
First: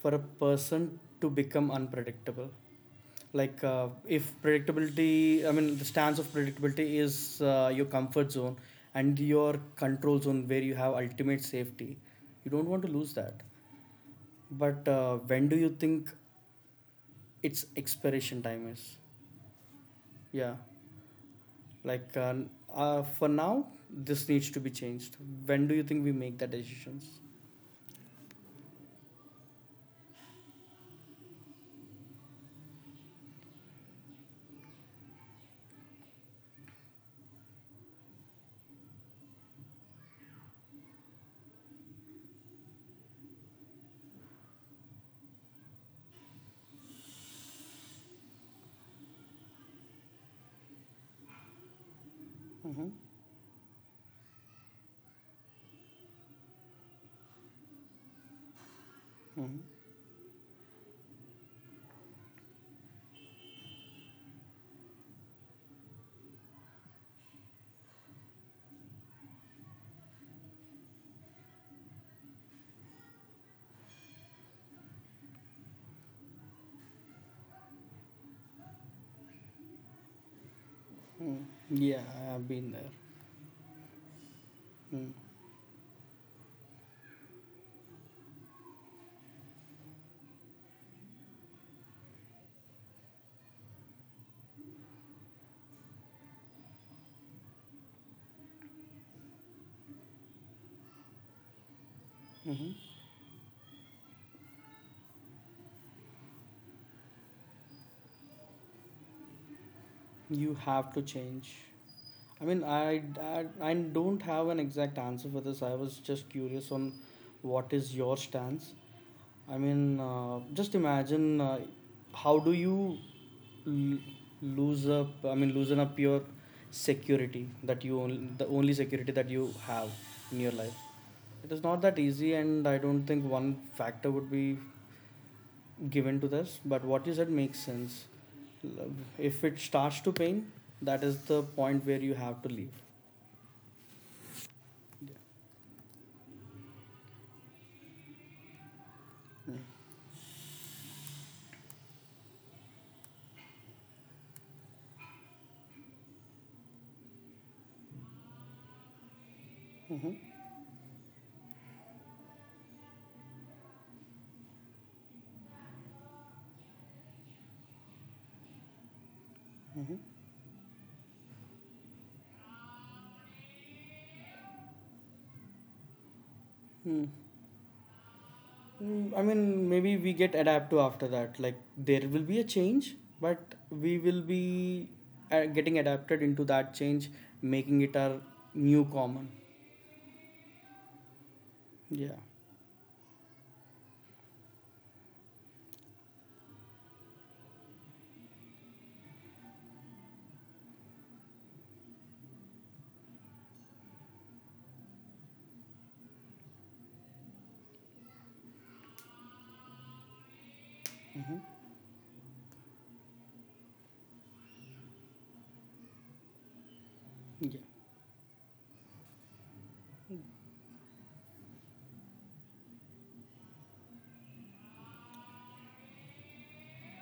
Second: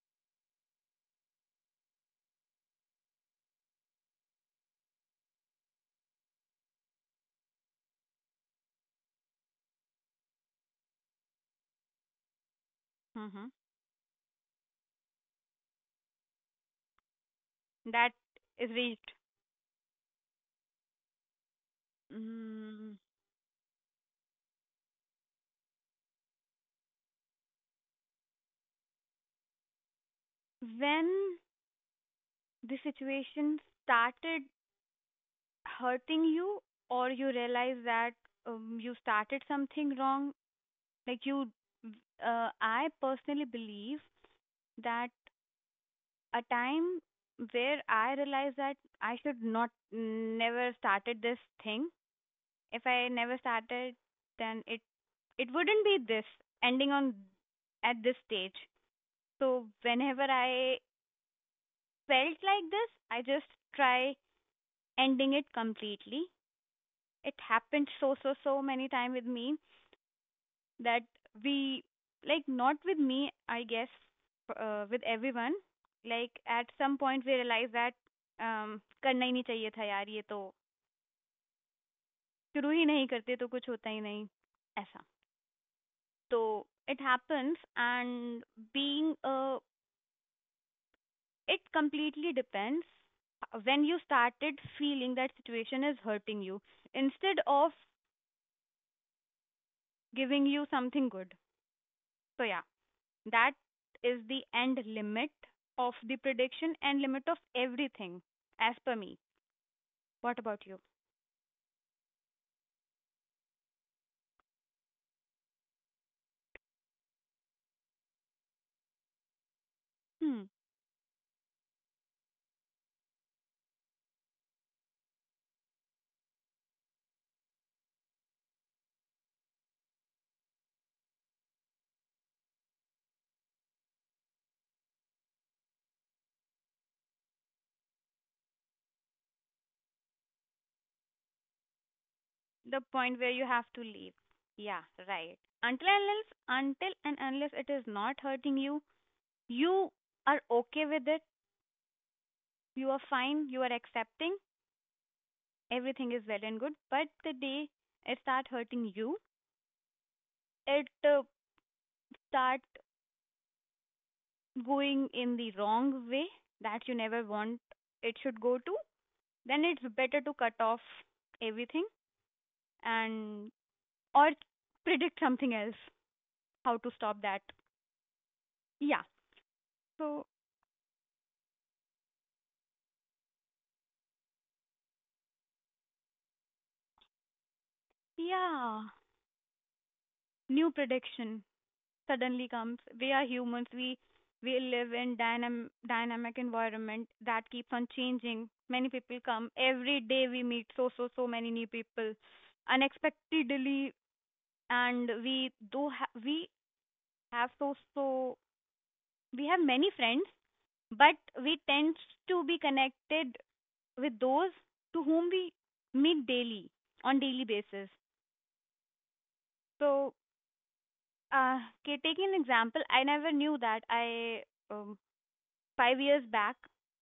Speaker 2: for a person to become unpredictable? Like if predictability, I mean, the stance of predictability is your comfort zone and your control zone where you have ultimate safety. You don't want to lose that.
Speaker 1: Mhm.
Speaker 2: But when do you think its
Speaker 1: That
Speaker 2: expiration time
Speaker 1: is
Speaker 2: is?
Speaker 1: reached.
Speaker 2: Yeah. Like
Speaker 1: Mm.
Speaker 2: for now, this needs to be changed. When do you think we make the decisions?
Speaker 1: When the situation started hurting you, or you realize that you started something wrong, like I personally believe that a time where I realized that I should not never started this thing. If
Speaker 2: Mm-hmm.
Speaker 1: I never started, then it wouldn't be this ending on at this stage.
Speaker 2: Mm-hmm.
Speaker 1: So whenever I felt like this, I just try ending it completely. It happened so so so many time with me that we like not with me, I guess, with everyone. Like at some point we realize that um करना ही नहीं चाहिए था यार, ये तो
Speaker 2: Mm. Yeah, I've
Speaker 1: शुरू
Speaker 2: been
Speaker 1: he
Speaker 2: there.
Speaker 1: नहीं करते तो कुछ होता ही नहीं ऐसा
Speaker 2: Mm.
Speaker 1: तो. It happens, and being it completely depends when you started feeling that situation is hurting you instead of giving you something good, so yeah.
Speaker 2: Mm-hmm.
Speaker 1: That is the end limit of the prediction and limit of everything, as per me. What
Speaker 2: You
Speaker 1: about you?
Speaker 2: have to change. I mean, I don't have an exact answer for this. I was just curious on what is your stance. I mean,
Speaker 1: Hmm.
Speaker 2: just imagine how do you l- lose up? I mean, loosen up your security that the only security that you have in your life. It is not that easy, and I don't think one factor would be given to this, but what you said makes sense. If it starts to pain, that is the point where you have to leave.
Speaker 1: The point where you have to leave. Yeah, right. Until and unless, until and unless, it is not hurting you, you are okay with it. You are fine. You are accepting. Everything is well and good. But the day it start hurting you,
Speaker 2: Mhm.
Speaker 1: it start going in the wrong way that you never want it should go to, then it's better to cut off everything and or predict something else, how to stop that. Yeah.
Speaker 2: Mm, I mean, maybe we
Speaker 1: So
Speaker 2: get adapt to after that. Like there will be a change, but we will be getting adapted into that change, making it our
Speaker 1: yeah,
Speaker 2: new common.
Speaker 1: new prediction
Speaker 2: Yeah,
Speaker 1: suddenly comes. We are humans, we live in dynamic environment that keeps on changing. Many people come every day, we meet so so so many new people unexpectedly, and we have so so, we have many friends, but we tend to be connected with those to whom we meet daily, on daily
Speaker 2: yeah,
Speaker 1: basis. So, okay, taking an example, I never knew that I um, 5 years back,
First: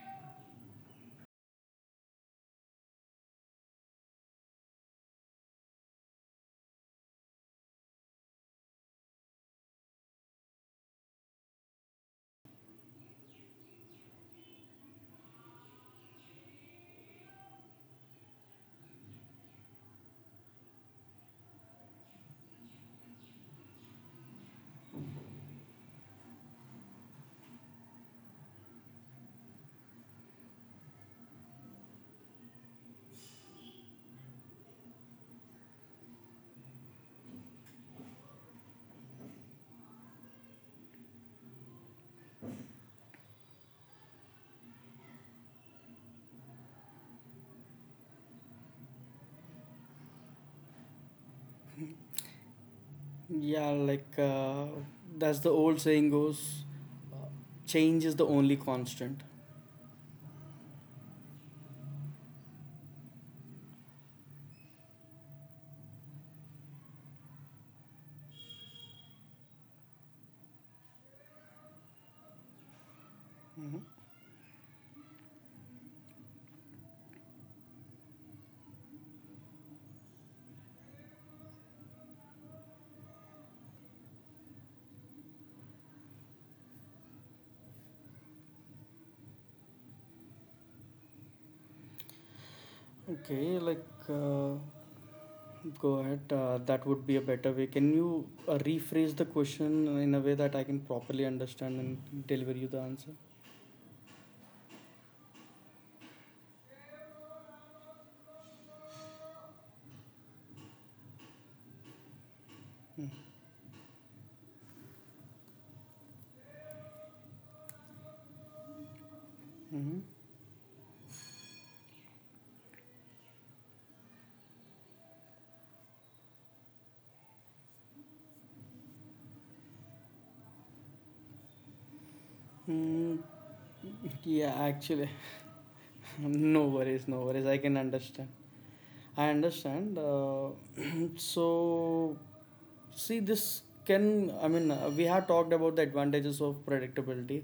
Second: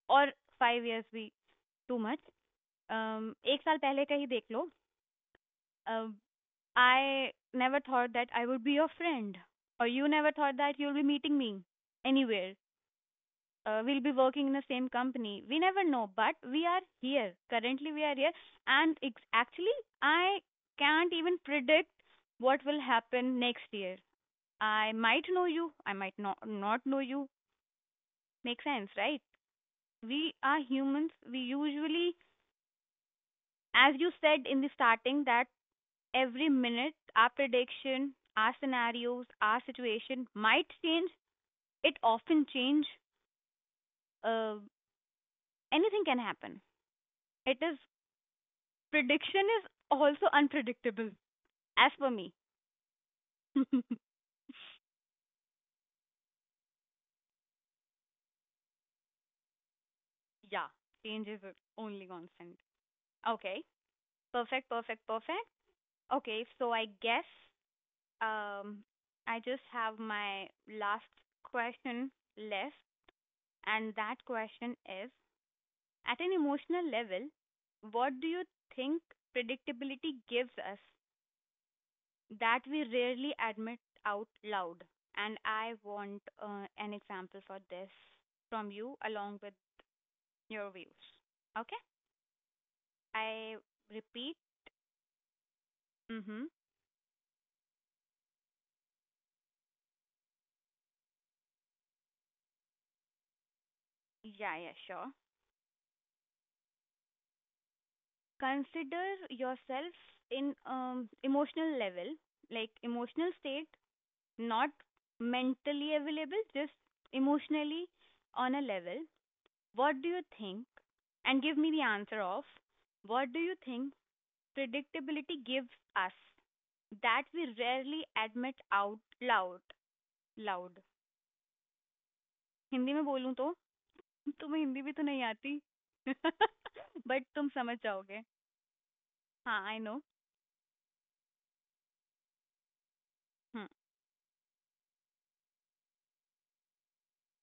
Speaker 1: or 5 years, we too much. एक साल पहले का ही देख लो. Um, I never thought that I would be your friend, or you never thought that you'll be meeting me anywhere. Will be working in the same company. We never know, but we are here. Currently, we are here, and it's actually, I can't even predict what will happen next year. I might know you, I might not know you. Makes sense, right? We are humans. We usually, as you said in the starting, that every minute our prediction, our scenarios, our situation might change. It often change. Uh, Anything can happen. It is Prediction is also unpredictable, as per me.
Speaker 2: yeah. Like that's the old saying goes, uh, change is the only constant.
Speaker 1: Yeah, change is only constant. Okay, perfect, perfect, perfect. Okay, so I guess um, I just have my last question left,
Speaker 2: Mhm.
Speaker 1: and that question is: at an emotional level, what do you think predictability gives us that we rarely admit out loud? And I want an example for this from you, along with your views. Okay? I
Speaker 2: Okay, like
Speaker 1: repeat.
Speaker 2: uh, go ahead.
Speaker 1: Mm-hmm.
Speaker 2: That would be a better way. Can you rephrase the question in a way that I can properly understand and deliver you the answer?
Speaker 1: Yeah, yeah, sure. Consider yourself in emotional level, like emotional state, not mentally available, just emotionally on a level.
Speaker 2: Mm-hmm.
Speaker 1: What do you think? And give me the answer of what do you think predictability gives us that we rarely admit out loud. Loud. Hindi में
Speaker 2: Mm,
Speaker 1: बोलूं तो
Speaker 2: yeah,
Speaker 1: तुम्हें हिंदी भी तो
Speaker 2: actually,
Speaker 1: नहीं आती.
Speaker 2: no worries, no
Speaker 1: but
Speaker 2: worries.
Speaker 1: तुम
Speaker 2: I can
Speaker 1: समझ जाओगे.
Speaker 2: understand. I
Speaker 1: हाँ, I
Speaker 2: understand.
Speaker 1: No.
Speaker 2: So, see,
Speaker 1: hmm.
Speaker 2: I mean, we have talked about the advantages of predictability.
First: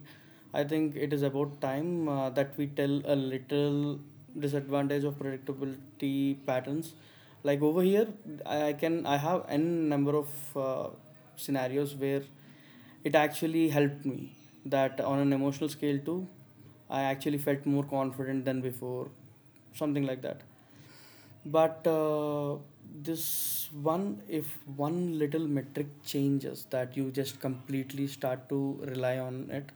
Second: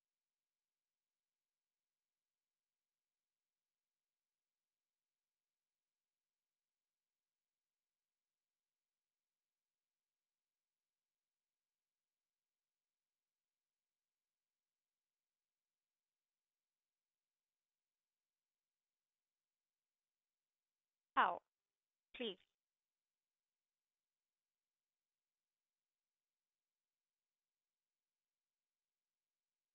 Speaker 2: I think it is about time that we tell a little disadvantage of predictability patterns. Like over here, I can, I have n number of uh, scenarios where it actually helped me that on an emotional scale too I actually felt more confident than before, something like that.
Speaker 1: How?
Speaker 2: But
Speaker 1: Please.
Speaker 2: this one, if one little metric changes that you just completely start to rely on it.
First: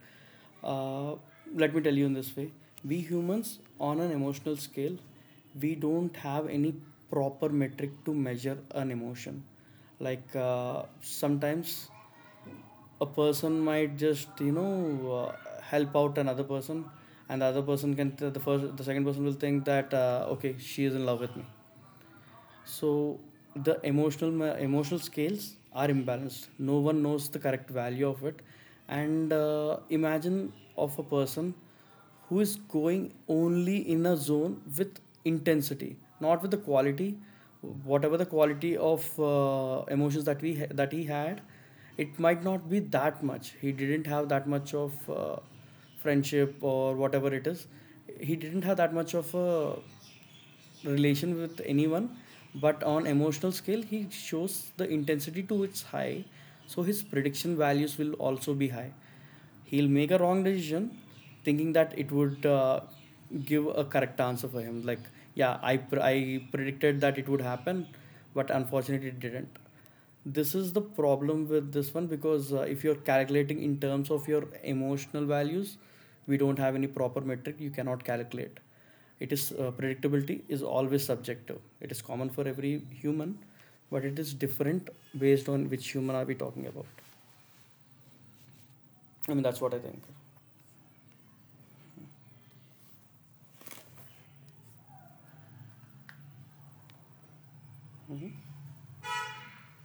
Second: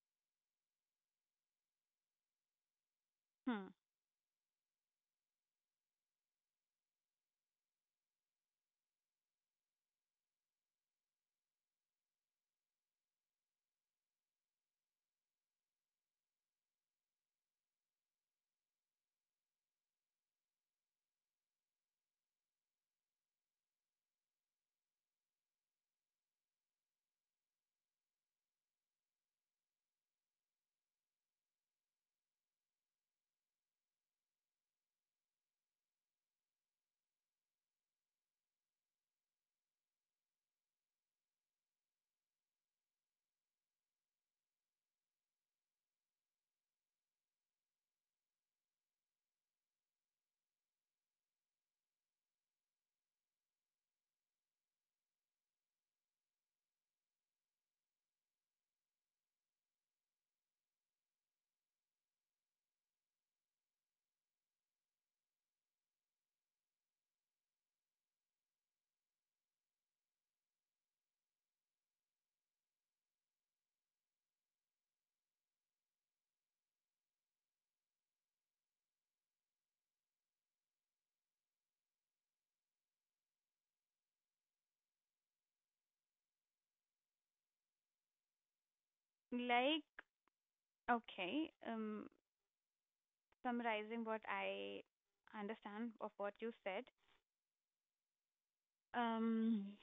Speaker 2: uh, Let me tell you in this way, we humans,
Speaker 1: hmm.
Speaker 2: on an emotional scale, we don't have any proper metric to measure an emotion. Like sometimes a person might just uh, help out another person, and the other person can, the second person will think that okay, she is in love with me. So the emotional scales are imbalanced, no one knows the correct value of it. And imagine of a person who is going only in a zone with intensity, not with the quality. Whatever the quality of emotions that that he had, it might not be that much. He didn't have that much of friendship or whatever it is. He didn't have that much of a relation with anyone, but on emotional scale he shows the intensity to its high, so his prediction values will also be high. He'll make a wrong decision thinking that it would give a correct answer for him, like, yeah, I predicted that it would happen, but unfortunately it didn't. This is the problem with this one, because if you're calculating in terms of your emotional values, we don't have any proper metric, you cannot calculate. It is predictability is always subjective, it is common for every human, but it is different based on which human are we talking about. I mean, that's what I
Speaker 1: Like,
Speaker 2: think.
Speaker 1: okay, summarizing what I understand of what
Speaker 2: Mm-hmm,
Speaker 1: um,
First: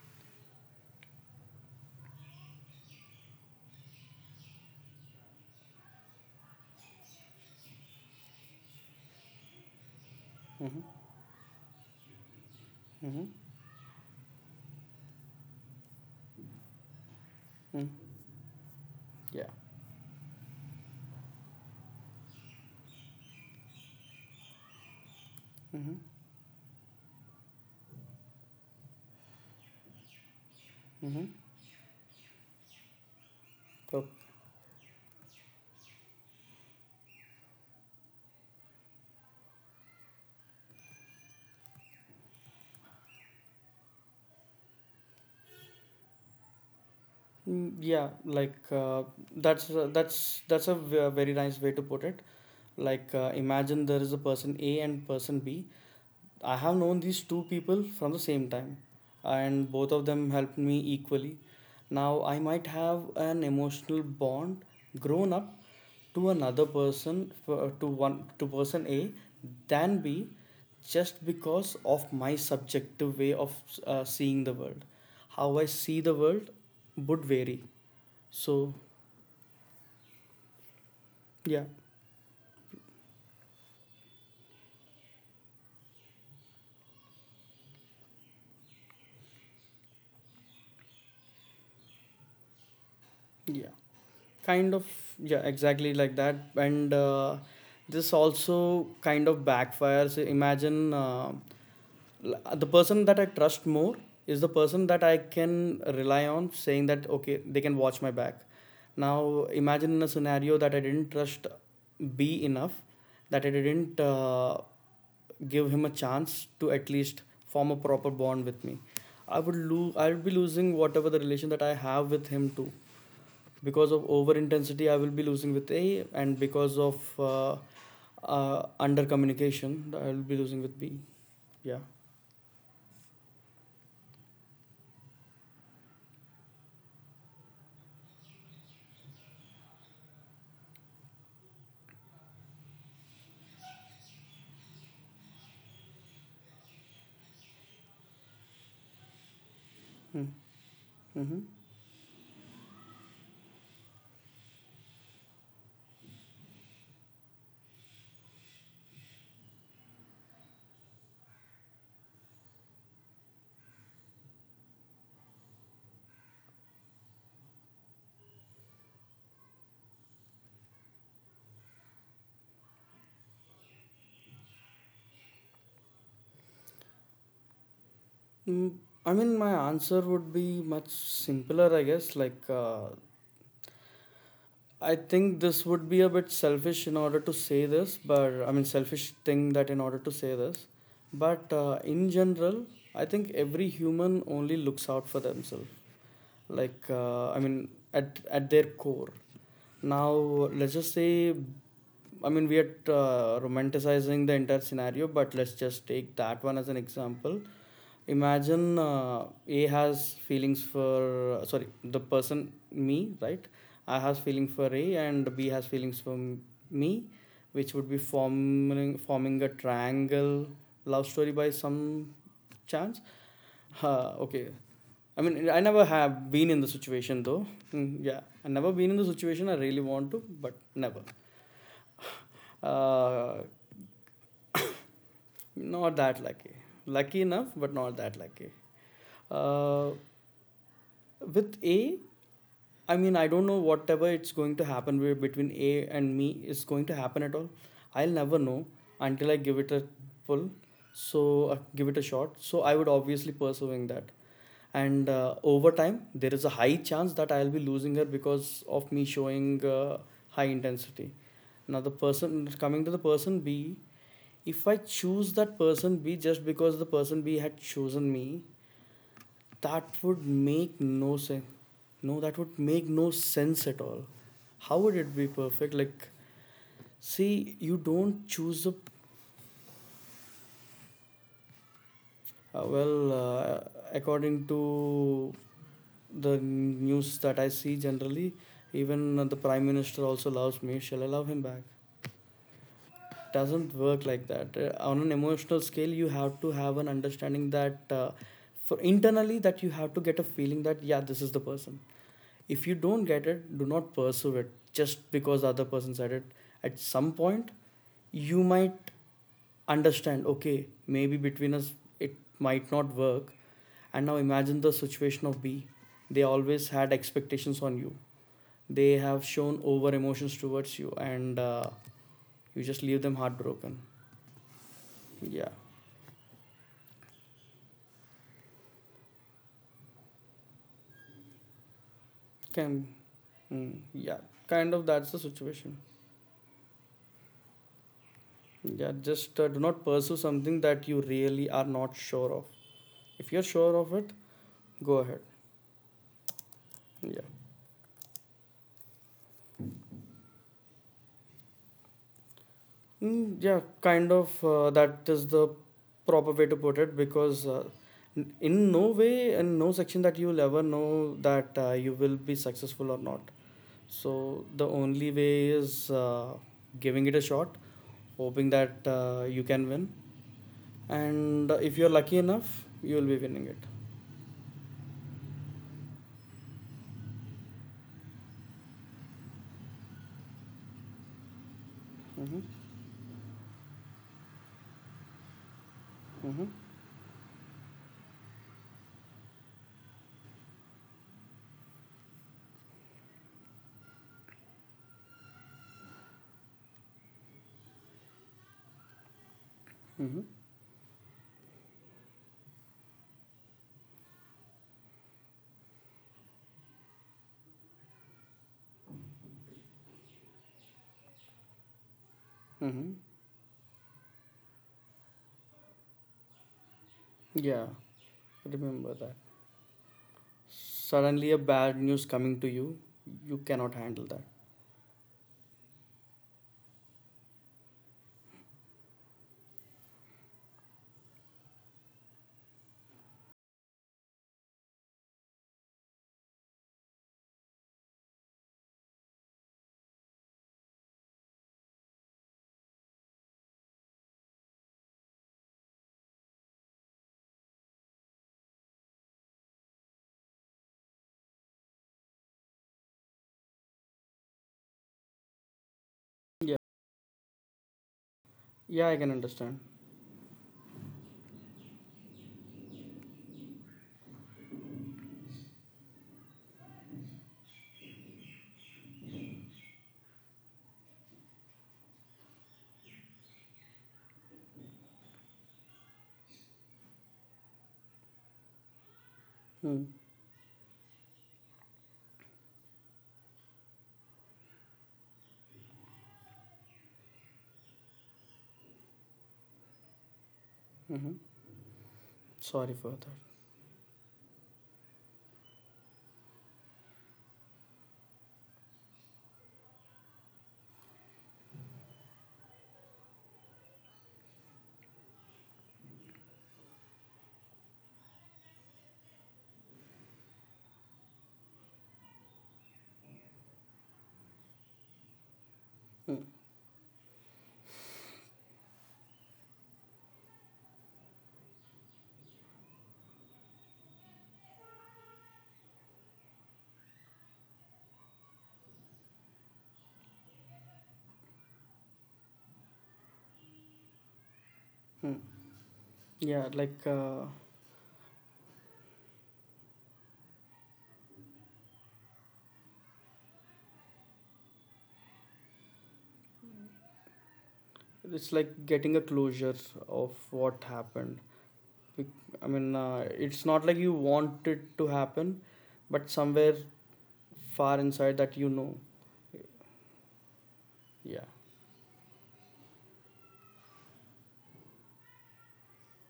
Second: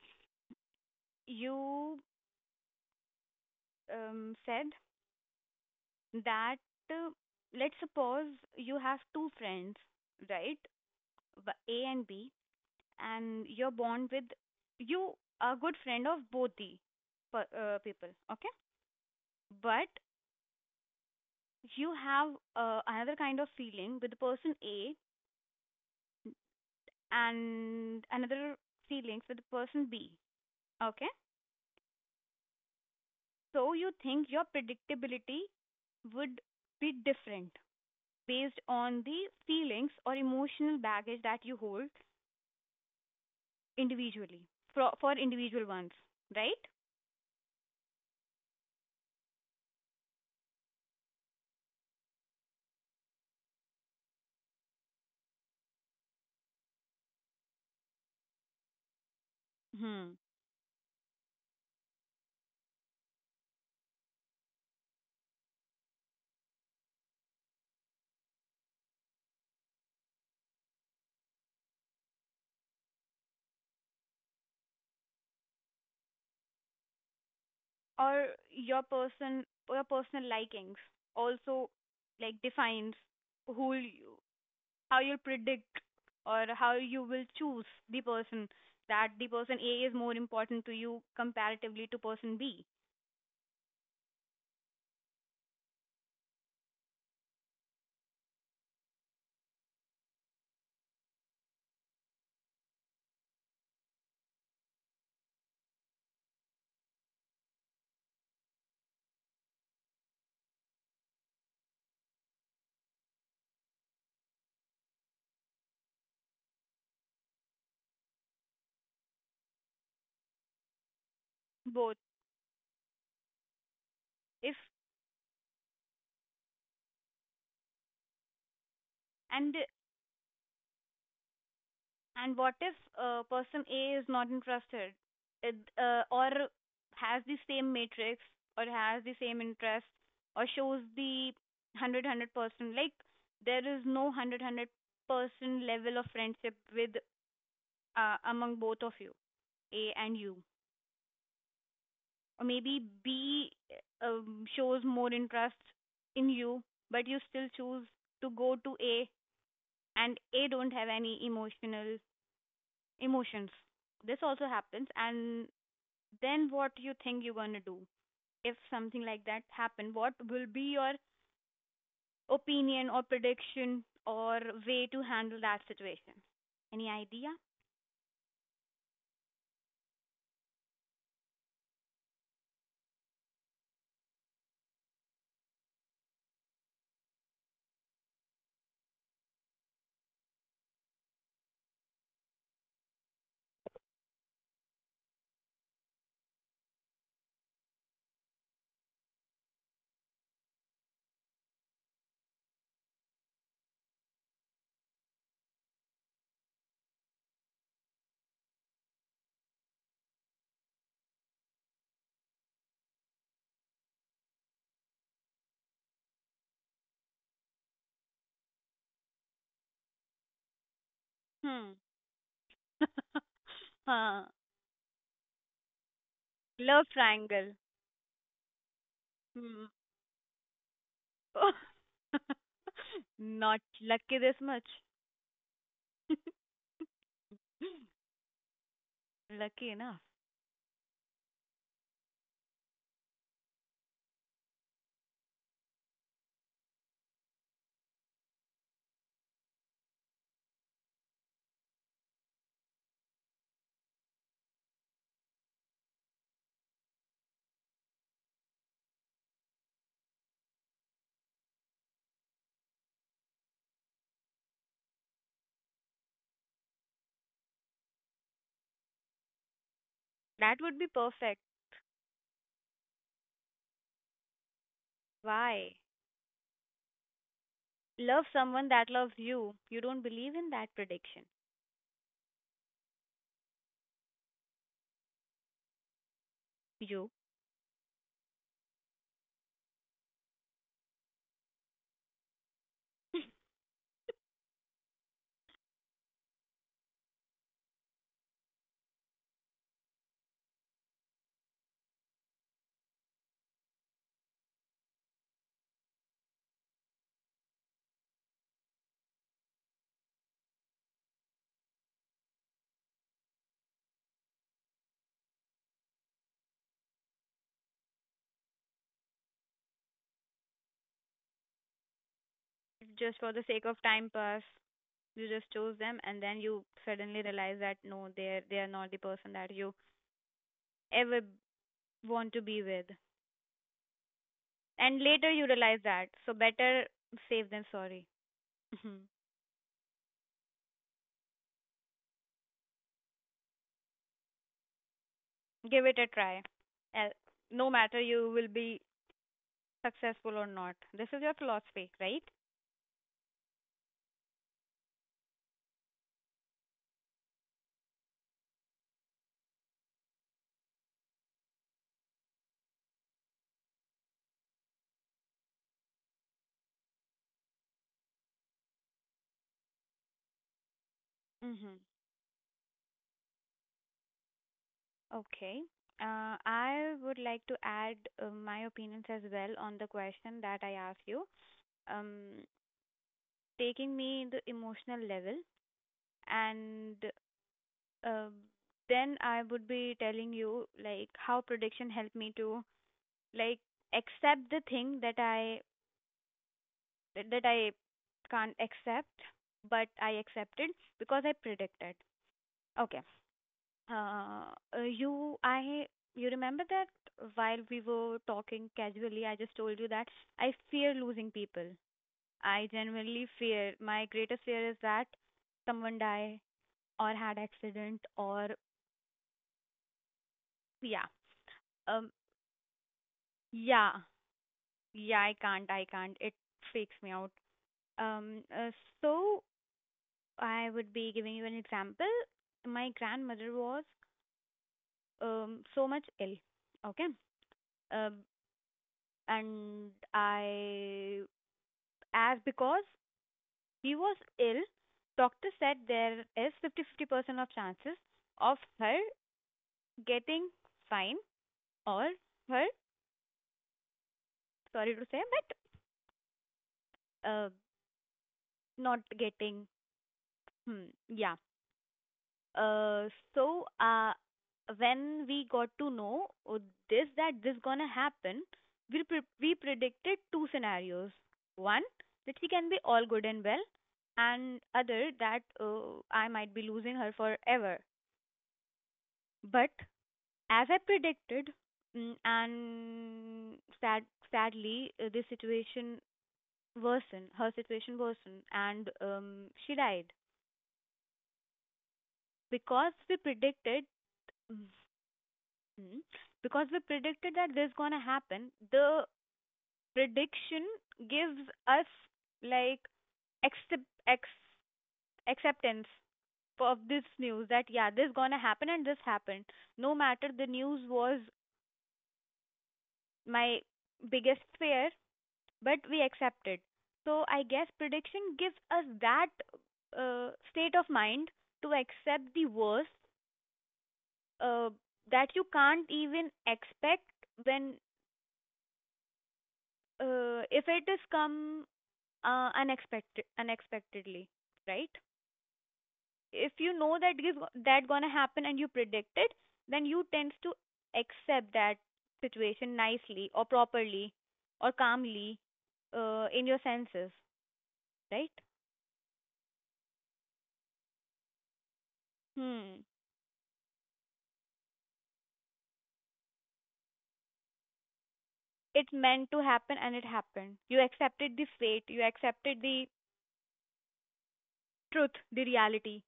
Speaker 1: you um, said that uh, let's suppose you have two friends, right?
Speaker 2: mm-hmm,
Speaker 1: A and B,
Speaker 2: mm-hmm,
Speaker 1: and you're born with, you are good friend of both the people,
Speaker 2: mm,
Speaker 1: okay?
Speaker 2: yeah,
Speaker 1: But you have another kind of feeling with the person A,
Speaker 2: mm-hmm,
Speaker 1: and another feelings with the person B. Okay?
Speaker 2: mm-hmm.
Speaker 1: So you
Speaker 2: So,
Speaker 1: think your predictability would be different based on the feelings or emotional baggage that you hold individually, for individual ones, right?
Speaker 2: mm, yeah, like that's that's a very nice way to put it. Like imagine there is a person A and person B. I have known these two people from the same time, and both of
Speaker 1: Hmm.
Speaker 2: them helped me equally. Now, I might have an emotional bond grown up to another person, to one, to person A, than B, just because of my subjective way of seeing the world. How I see the world would vary.
Speaker 1: Or
Speaker 2: So,
Speaker 1: your person, your personal likings
Speaker 2: yeah,
Speaker 1: also like defines who how you'll predict, or how you will choose the person, that the person A is more important to you comparatively to person B.
Speaker 2: yeah. Kind of, yeah, exactly like that. And this also kind of backfires. Imagine the person that I trust more is the person that I can rely on, saying that okay, they can watch my back. Now imagine in a scenario that I didn't trust B enough, that I didn't give him a chance to at least form a proper bond with me. I would be losing whatever the relation that I
Speaker 1: Both
Speaker 2: have with him too, because of over
Speaker 1: if
Speaker 2: intensity I will be losing with A, and because of under
Speaker 1: and
Speaker 2: communication I will be losing with B. Yeah.
Speaker 1: and what if person A is not interested, or has the same matrix, or has the same interest, or shows the hundred hundred 100 person, like there is no hundred hundred 100-person level of friendship with among both of you, A and you,
Speaker 2: Mm-hmm.
Speaker 1: or maybe B shows more interest in you, but you still choose to go to A, and A don't have any emotional emotions. This also happens, and then what you think you're gonna do if something like that happen? What will be your opinion or prediction or way to handle that situation? Any idea?
Speaker 2: Mm, I mean, my answer would be much simpler, I guess. Like I think this would be a bit selfish in order to say this, but I mean, selfish thing that in order to say this. But in general, I think every human only looks out for themselves. Like I mean, at their core. Now, let's just say, I mean, we are romanticizing the entire scenario, but let's just take that one as an example. Imagine A has feelings for, sorry, the person, me, right? I has feeling for A and B has feelings for me, which would be forming a triangle love story by
Speaker 1: Hmm.
Speaker 2: some chance.
Speaker 1: Huh.
Speaker 2: Okay, I mean, I never have been in the
Speaker 1: Love
Speaker 2: situation though.
Speaker 1: triangle.
Speaker 2: Mm, yeah, I never been in the situation. I
Speaker 1: Hmm.
Speaker 2: really want to, but never. Uh,
Speaker 1: Not lucky this much.
Speaker 2: not that lucky. Lucky enough, but not that lucky.
Speaker 1: Lucky
Speaker 2: Uh,
Speaker 1: enough.
Speaker 2: with A, I mean, I don't know whatever it's going to happen between A and me is going to happen at all. I'll never know until I give it a pull. So give it a shot. So I would obviously pursuing that. And over time there is a high chance that I'll be losing her because of me showing high intensity. Now, the person B, if I choose that person B just because the person B had chosen me, that would
Speaker 1: That would
Speaker 2: make
Speaker 1: be
Speaker 2: no
Speaker 1: perfect.
Speaker 2: sense. No, that would make no sense at all. How would it be perfect,
Speaker 1: Why?
Speaker 2: like? See, you
Speaker 1: Love
Speaker 2: don't choose
Speaker 1: someone
Speaker 2: a
Speaker 1: that loves you. You don't believe in that prediction.
Speaker 2: well according to the
Speaker 1: You,
Speaker 2: news that I see generally, even the prime minister also loves me. Shall I love him back? It doesn't work like that. On an emotional scale, you have to have an understanding that for internally that you have to get a feeling that yeah, this is the person. If you don't get it, do not pursue it just because the other person said it. At some point, you might understand. Okay, maybe between us it might not work. And now imagine the situation of B. They always had expectations on you, they have shown over emotions towards you, and you just leave them
Speaker 1: just for the sake
Speaker 2: heartbroken.
Speaker 1: of time pass, you just
Speaker 2: Yeah,
Speaker 1: chose them and then you suddenly realize that no, they are not the person that you ever want to be with.
Speaker 2: can, mm, yeah, kind of
Speaker 1: And
Speaker 2: that's the
Speaker 1: later you
Speaker 2: situation.
Speaker 1: realize that. So better safe than sorry. Give
Speaker 2: Yeah, just do not pursue something that you really are not sure of. If you're sure of it, go ahead.
Speaker 1: it a try. Uh,
Speaker 2: Yeah.
Speaker 1: No matter you will be successful or not. This is your philosophy, right?
Speaker 2: Mm, yeah, kind of. That is the proper way to put it, because in no way, in no section that you'll ever know that you will be successful or not. So the only way is giving it a shot, hoping that you can win, and
Speaker 1: Mm-hmm.
Speaker 2: if you're lucky enough, you'll be winning it.
Speaker 1: Okay. I would like to add my opinions as well on the question that I asked you.
Speaker 2: Mm-hmm.
Speaker 1: Um, Taking me the emotional level,
Speaker 2: Mm-hmm.
Speaker 1: and uh, then I would be telling you like how prediction helped me to like accept the thing that I can't accept, but I
Speaker 2: Mm-hmm.
Speaker 1: accepted because I predicted. Okay. Uh, uh, you, I, you remember that while we were talking casually, I just told you that I fear losing people. I
Speaker 2: Mm-hmm.
Speaker 1: genuinely fear. My greatest fear is that someone die or had
Speaker 2: Yeah,
Speaker 1: accident, or
Speaker 2: remember that.
Speaker 1: yeah,
Speaker 2: Suddenly, a bad news
Speaker 1: um,
Speaker 2: coming to you, you cannot
Speaker 1: yeah,
Speaker 2: handle that.
Speaker 1: yeah. I can't. I can't. It freaks me out. Um, uh, so I would be giving you an example. My grandmother was so much ill. Okay. Um, and I As because he was ill, doctor said theres is 50-50 50-50% of chances of her getting fine, or her, sorry to say,
Speaker 2: Yeah.
Speaker 1: but
Speaker 2: Yeah, I
Speaker 1: not
Speaker 2: can understand.
Speaker 1: getting, hmm, yeah. So when we got to know that this gonna happen, we predicted two scenarios. One, that she can be all good and well, and other that I might be losing her forever. But
Speaker 2: Hmm.
Speaker 1: as I predicted, and sad, sadly, the situation worsened. Her situation worsened, and she died
Speaker 2: Mm-hmm. Sorry for
Speaker 1: because
Speaker 2: that.
Speaker 1: we predicted. Mhm. Because we predicted that this gonna happen. The prediction gives us like accept ex, acceptance of this news that yeah, this gonna happen and this happened. No matter the news was my biggest fear, but we accept it. So I guess prediction gives us that state of mind to accept the worst uh, that you can't even expect when if it is come unexpectedly, right?
Speaker 2: Hmm. Yeah,
Speaker 1: If you
Speaker 2: like
Speaker 1: know that give that gonna happen and you predict it, then you tends to accept that situation nicely or properly or calmly in your senses, right?
Speaker 2: it's like getting a closure of what happened. Bec- I mean,
Speaker 1: Hmm.
Speaker 2: it's not like you want it to happen, but somewhere far inside that you know.
Speaker 1: It meant to happen and it happened. You
Speaker 2: Yeah.
Speaker 1: accepted the fate, you accepted the truth, the reality.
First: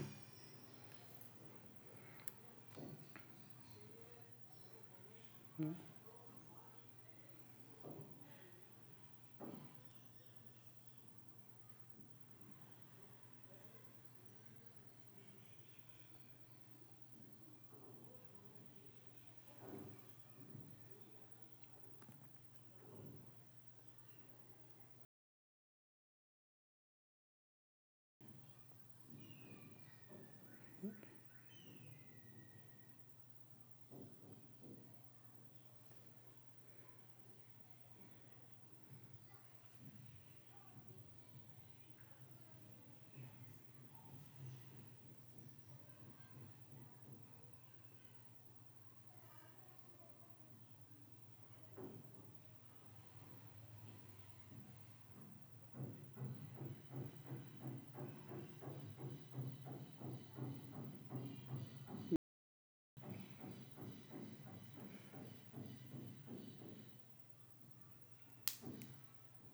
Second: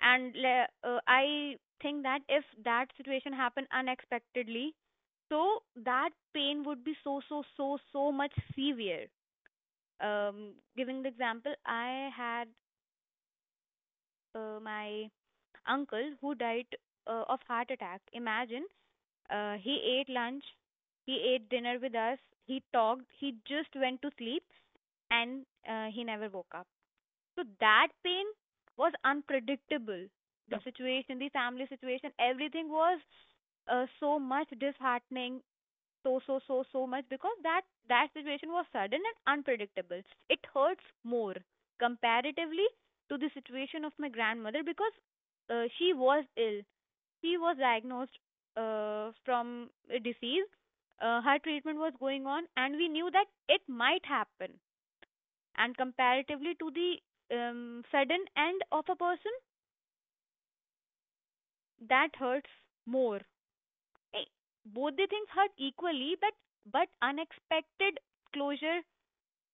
Speaker 1: And I think that if that situation happened unexpectedly, so
Speaker 2: Mhm.
Speaker 1: that pain would be so, so, so, so much severe. Giving the example, I had my uncle who died of heart attack. Imagine, he ate lunch, he ate dinner with us, he talked, he just went to sleep, and he never woke up. So that pain was unpredictable. The, yeah, situation, the family situation, everything was so much disheartening so so so so much because that situation was sudden and unpredictable, it hurts more comparatively to the situation of my grandmother because she was ill, she was diagnosed from a disease. Uh, her treatment was going on and we knew that it might happen. And comparatively to the sudden end of a person, that hurts more. Eh, Both the things hurt equally, but unexpected closure,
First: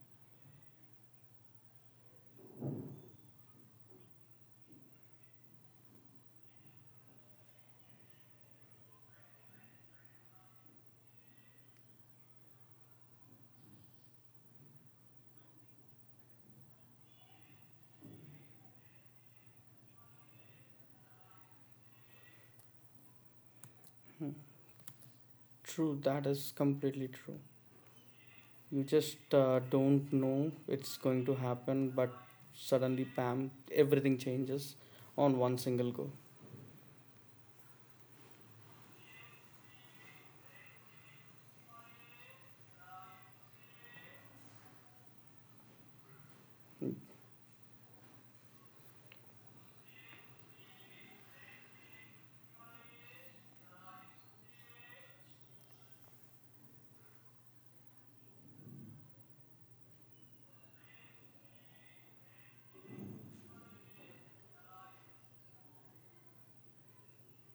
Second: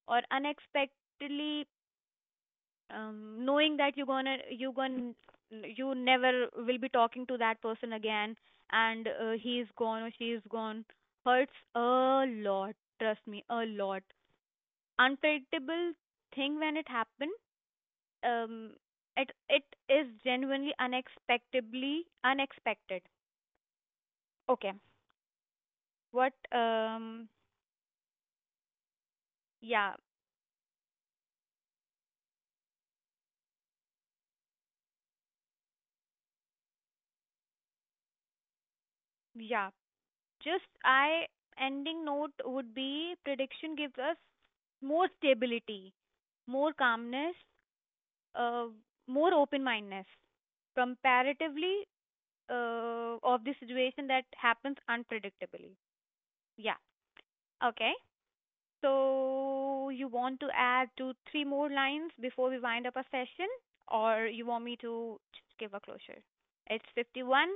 Speaker 1: or unexpectedly, knowing that you never will be talking to that person again, and he's gone or she's gone, hurts a lot, trust me, a lot. Unpredictable thing, when it happened, um it is genuinely unexpectedly unexpected. Okay.
Speaker 2: True, that
Speaker 1: What?
Speaker 2: is completely true. You just
Speaker 1: Yeah,
Speaker 2: don't know it's going to happen, but suddenly, bam, everything changes on one single go.
Speaker 1: yeah. Just I ending note would be prediction gives us more stability, more calmness, uh, more open mindedness comparatively of the situation that happens unpredictably. Yeah. Okay. So you want to add two, three more lines before we wind up our session, or you want me to just give a closure? It's 51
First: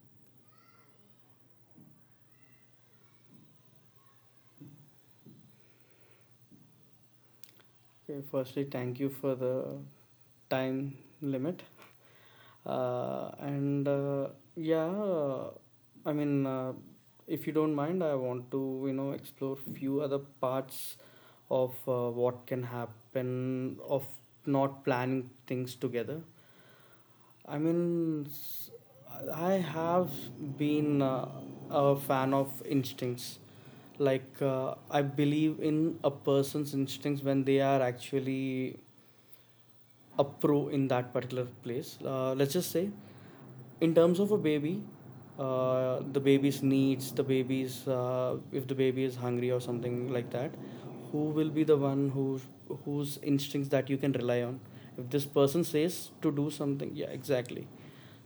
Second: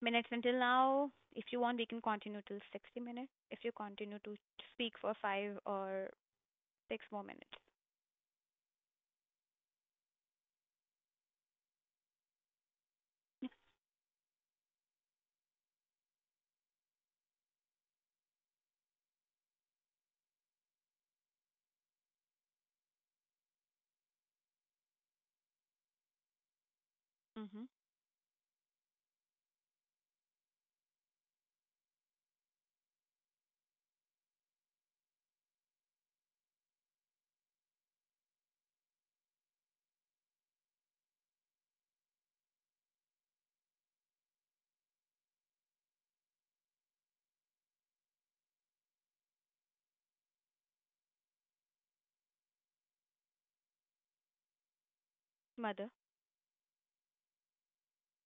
Speaker 1: minutes until now. If you want, we can continue till 60 minutes. If you continue to speak for 5 or 6 more minutes.
Speaker 2: Okay, firstly, thank you for the time limit, and yeah, I mean, if you don't mind, I want to, you know, explore few other parts of what can happen of not planning things together. I
Speaker 1: Mm-hmm.
Speaker 2: mean, s- I have been a fan of instincts. Like I believe in a person's instincts when they are actually a pro in that particular place. Uh, let's just say in terms of a baby, the baby's, if the baby is hungry or something like that, who will be the one whose instincts that you can rely on? If this person
Speaker 1: Mother.
Speaker 2: says to do something, yeah, exactly.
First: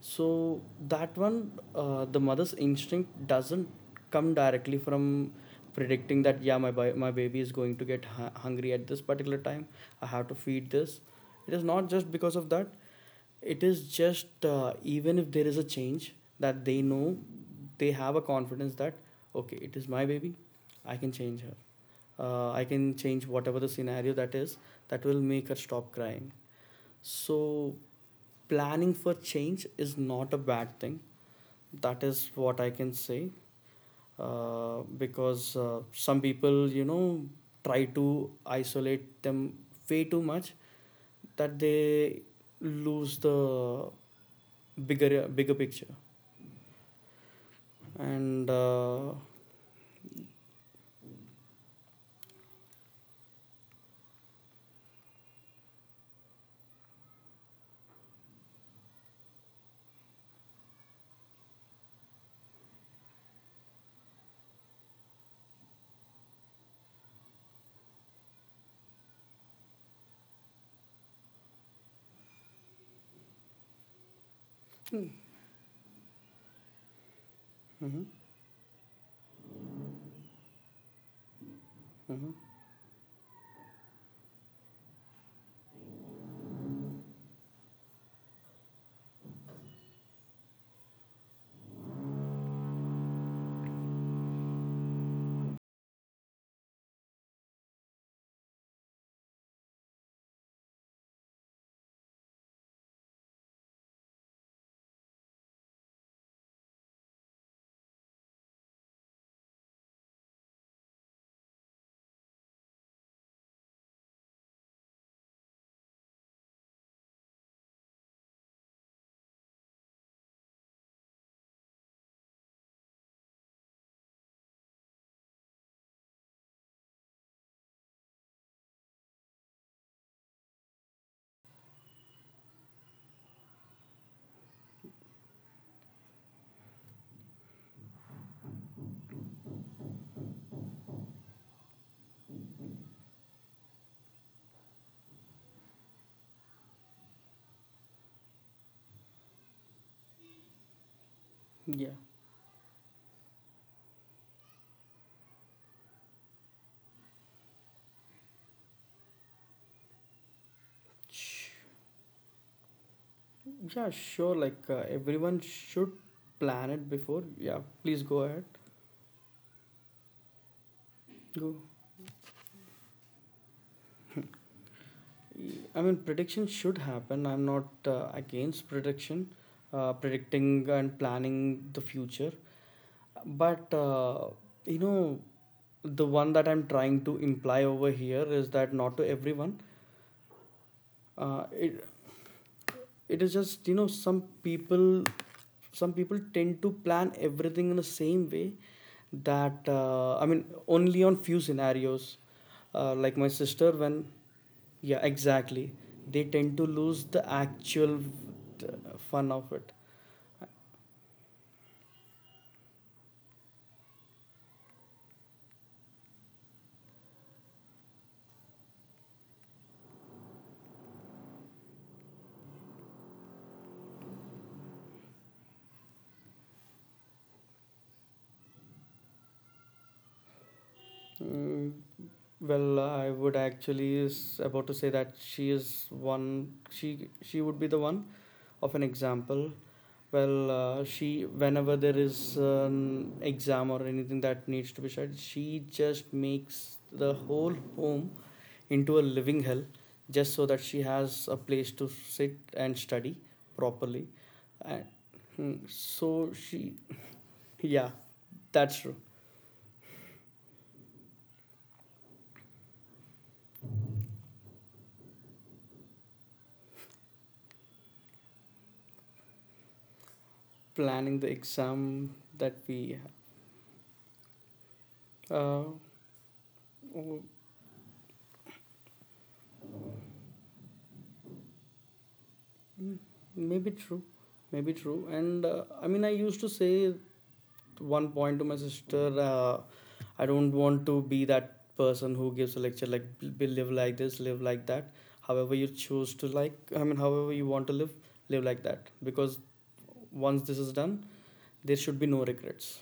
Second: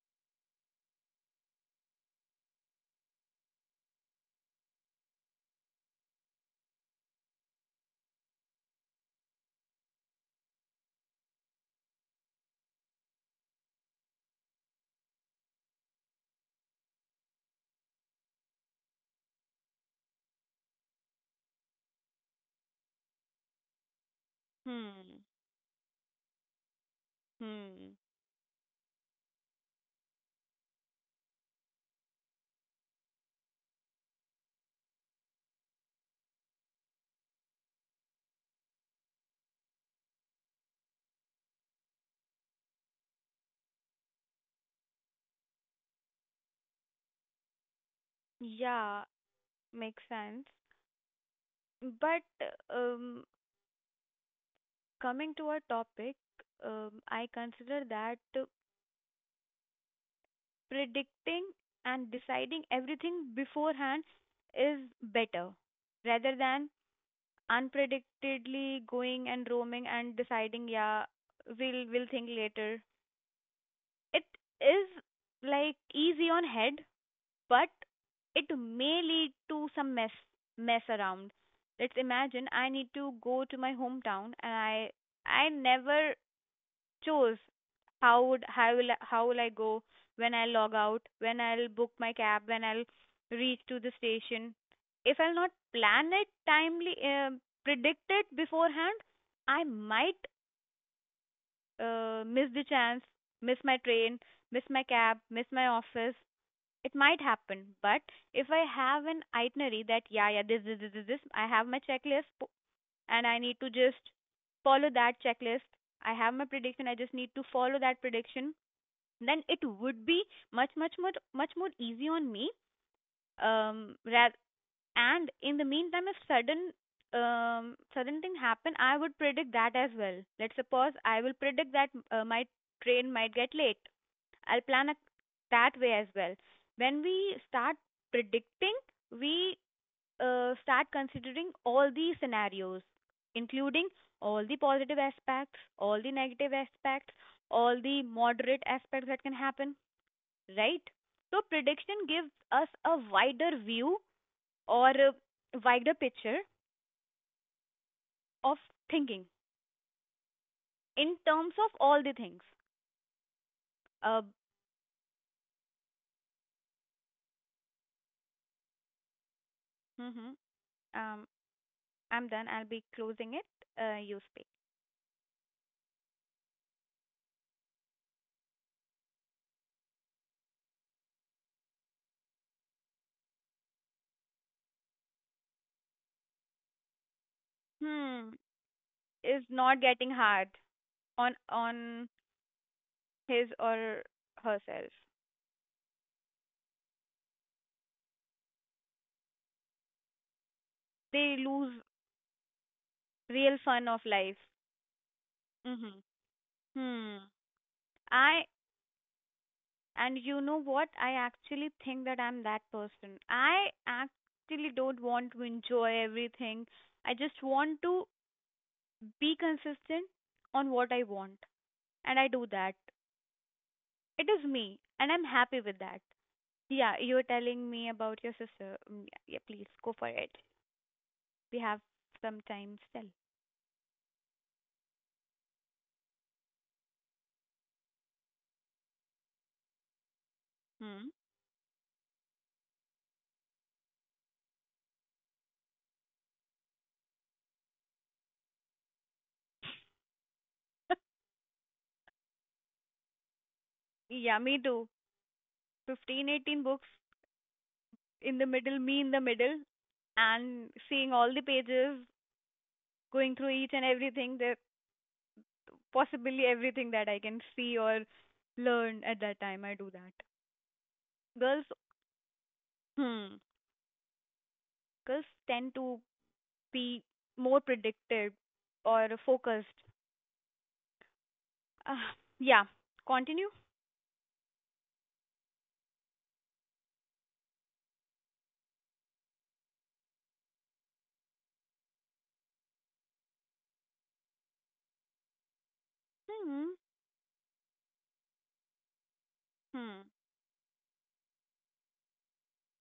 Speaker 2: So that one, the mother's instinct doesn't come directly from predicting that yeah, my baby is going to get hungry at this particular time, I have to feed this. It is not just because of that. It is just even if there is a change, that they know, they have a confidence that okay, it is my baby, I can change her, I can change whatever the scenario that is, that will
Speaker 1: Hmm.
Speaker 2: make her stop crying. So
Speaker 1: Hmm.
Speaker 2: planning for change is not a bad thing. That is what I can say. Because some people, you know, try to isolate them way too much that they lose the bigger picture. And
Speaker 1: Yeah, makes sense. But um, coming to our topic, I consider that predicting and deciding everything beforehand is better rather than unpredictedly going and roaming and deciding, yeah, we'll think later. It is like easy on head, but
Speaker 2: mhm,
Speaker 1: it may lead to some mess around. Let's
Speaker 2: mhm.
Speaker 1: imagine I need to go to my hometown and I never chose how will I go, when I log out, when I'll book my cab, when I'll reach to the station. If I'll not plan it timely, predict it beforehand, I might miss the chance, miss my train, miss my cab, miss my office. It might happen, but if I have an itinerary that yeah, yeah, this, I have my checklist and I need to just follow that checklist. I have my prediction. I just need to follow that prediction. Then it would be much, much, much, much more easy on me. Um, ra- and in the meantime, if sudden thing happen, I would predict that as well. Let's suppose I will predict that my train might get late. I'll plan that way as well. When we start predicting, we start considering all the scenarios, including all the positive aspects, all the negative aspects, all the moderate aspects that can happen, right? So
Speaker 2: Yeah,
Speaker 1: prediction gives us a wider view, or a wider picture of thinking in terms of all the things.
Speaker 2: yeah,
Speaker 1: Uh,
Speaker 2: sure. Like everyone should plan it before. Yeah, please go ahead.
Speaker 1: hmm um,
Speaker 2: Go.
Speaker 1: I'm done. I'll be closing it. You speak.
Speaker 2: I mean, prediction should happen. I'm not against prediction, predicting and planning the future. But you know, the one that I'm trying to imply over here
Speaker 1: Hmm,
Speaker 2: is that not to
Speaker 1: is
Speaker 2: everyone.
Speaker 1: not getting hard on
Speaker 2: Uh,
Speaker 1: on
Speaker 2: it is
Speaker 1: his
Speaker 2: just, you know,
Speaker 1: or
Speaker 2: some people,
Speaker 1: herself.
Speaker 2: tend to plan everything in the same way that I mean only on
Speaker 1: They
Speaker 2: few
Speaker 1: lose
Speaker 2: scenarios. Uh, like my
Speaker 1: real
Speaker 2: sister,
Speaker 1: fun
Speaker 2: when,
Speaker 1: of life.
Speaker 2: yeah, exactly,
Speaker 1: Hmm.
Speaker 2: they tend to lose
Speaker 1: Hmm.
Speaker 2: the actual
Speaker 1: I
Speaker 2: fun of it.
Speaker 1: And you know what? I actually think that I'm that person. I actually don't want to enjoy everything. I just want to be consistent on what I want, and I do that. It is me, and I'm happy with that. Yeah, you were telling me about your sister. Mm, yeah, yeah, please go for it. We
Speaker 2: Mm,
Speaker 1: have some time
Speaker 2: well,
Speaker 1: still.
Speaker 2: I would actually is about to say that she is one. She would be the one of an example. Well,
Speaker 1: Hmm.
Speaker 2: she, whenever there is an exam or anything that needs to be shared, she just makes the whole home into a living hell, just so that she has a place to sit and study properly.
Speaker 1: Yeah, me
Speaker 2: And
Speaker 1: too.
Speaker 2: hmm,
Speaker 1: 15,
Speaker 2: so
Speaker 1: 18
Speaker 2: she,
Speaker 1: books
Speaker 2: yeah,
Speaker 1: in the middle,
Speaker 2: that's true.
Speaker 1: me in the middle, and seeing all the pages, going through each and everything that possibly everything that I can see or learn at that time. I do that.
Speaker 2: Planning the
Speaker 1: Girls,
Speaker 2: exam that we,
Speaker 1: hmm, girls
Speaker 2: uh,
Speaker 1: tend to be more predictive or focused. Uh, yeah,
Speaker 2: mm,
Speaker 1: continue.
Speaker 2: maybe true, maybe true. And I mean, I used to say at one point to my sister, I don't want to be that person who gives a lecture like live like this, live like that. However, you choose to, like,
Speaker 1: Hmm.
Speaker 2: I mean, however you want to live, live like that. Because
Speaker 1: Hmm.
Speaker 2: once this is done, there should be no regrets.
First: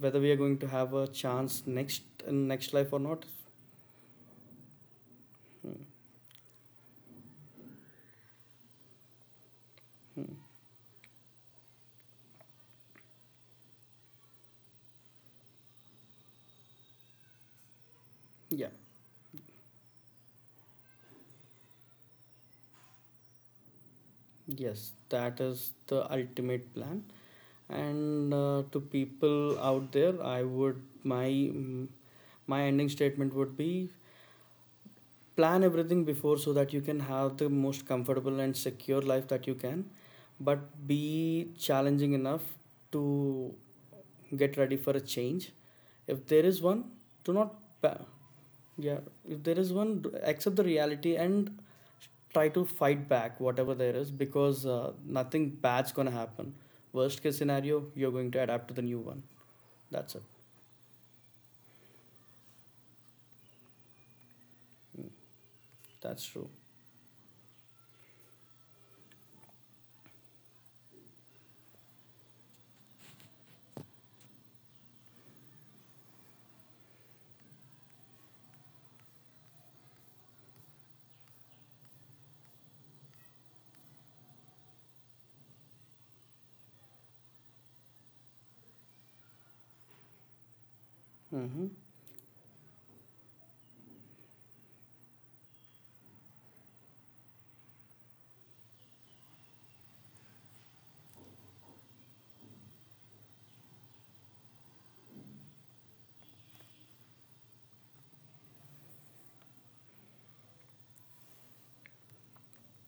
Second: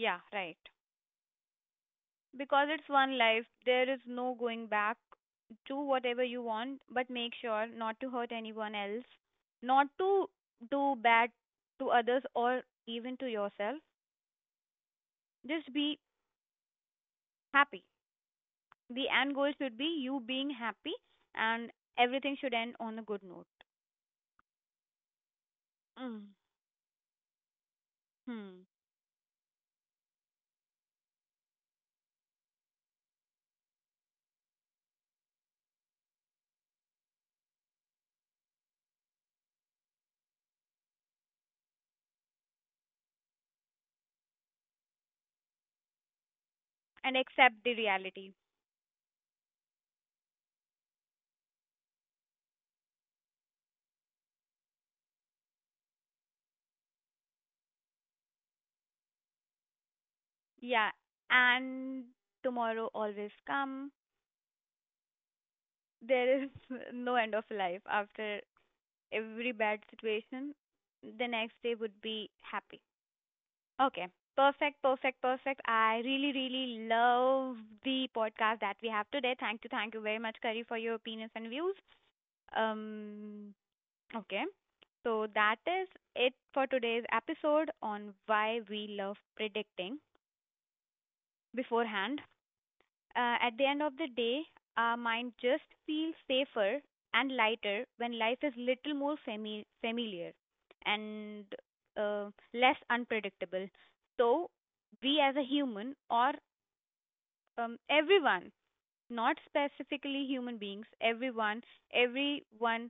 Speaker 2: Whether we are going
Speaker 1: right.
Speaker 2: to have a chance next in
Speaker 1: Because
Speaker 2: next
Speaker 1: it's
Speaker 2: life or
Speaker 1: one
Speaker 2: not,
Speaker 1: life, there is no going back. Do whatever you want, but make sure not to hurt anyone else, not to do bad to others or even to yourself. Just be happy.
Speaker 2: yeah.
Speaker 1: The end goal should be you being happy, and everything should end on a good note.
Speaker 2: Yes, that is the
Speaker 1: Mm.
Speaker 2: ultimate plan. And
Speaker 1: Hmm.
Speaker 2: to people out there, I would, my, mm, my ending statement would be, plan everything before so that you can have the most comfortable and secure life that you can, but be challenging enough to get ready for a change. If there is one,
Speaker 1: And
Speaker 2: do not
Speaker 1: accept the
Speaker 2: pa-
Speaker 1: reality.
Speaker 2: yeah, if there is one, accept the reality and try to fight back whatever there is, because nothing bad's gonna happen. Worst case scenario, you're going to adapt to the new one. That's it.
Speaker 1: Yeah, and tomorrow always come.
Speaker 2: That's
Speaker 1: There is
Speaker 2: true.
Speaker 1: no end of life after every bad situation. The next day would be happy. Okay. Perfect, perfect, perfect. I really, really love the podcast that we have today. Thank you very much, Kari, for your opinions and views. Um, okay. So that is it for today's episode on why we love predicting
Speaker 2: Mm-hmm.
Speaker 1: beforehand. At the end of the day, our mind just feels safer and lighter when life is little more familiar and less unpredictable. So, we as a human, or everyone, not specifically human beings, everyone, everyone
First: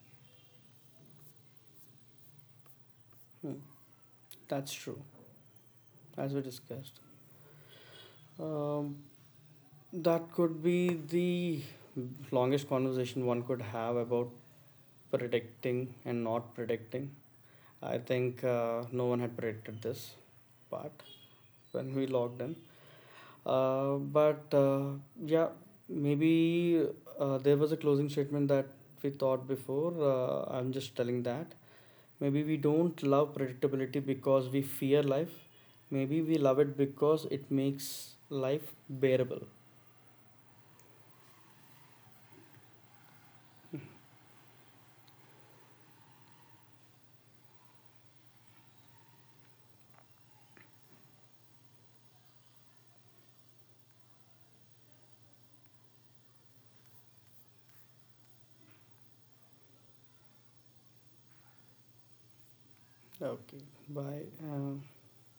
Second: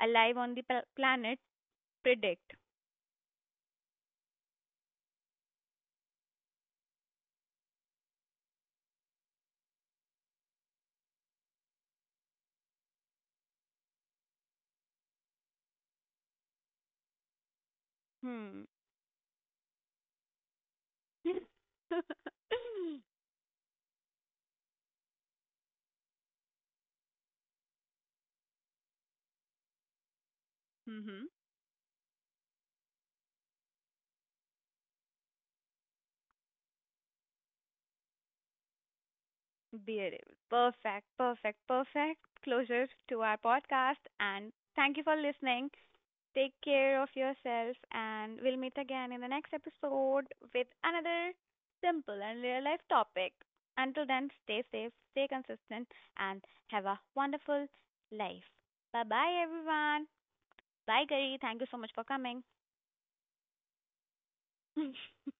Speaker 1: alive on the planet, predict.
Speaker 2: That's true. As we discussed, um, that could be the longest conversation one could have about predicting and not predicting. I think
Speaker 1: Hmm.
Speaker 2: no one had predicted this part when we logged in. But yeah, maybe there was a closing statement that we thought before. I'm just telling
Speaker 1: Mhm.
Speaker 2: that. Maybe we don't love predictability because we fear life. Maybe we love it because it makes life bearable.
Speaker 1: Beautiful. Perfect, perfect, perfect closure to our podcast. And thank you for listening. Take care of yourself, and we'll meet again in the next episode with another simple and real life topic. Until then, stay safe, stay consistent, and have a wonderful life. Bye bye, everyone. Bye, Gary. Thank you so much for coming.
Speaker 2: Okay, bye.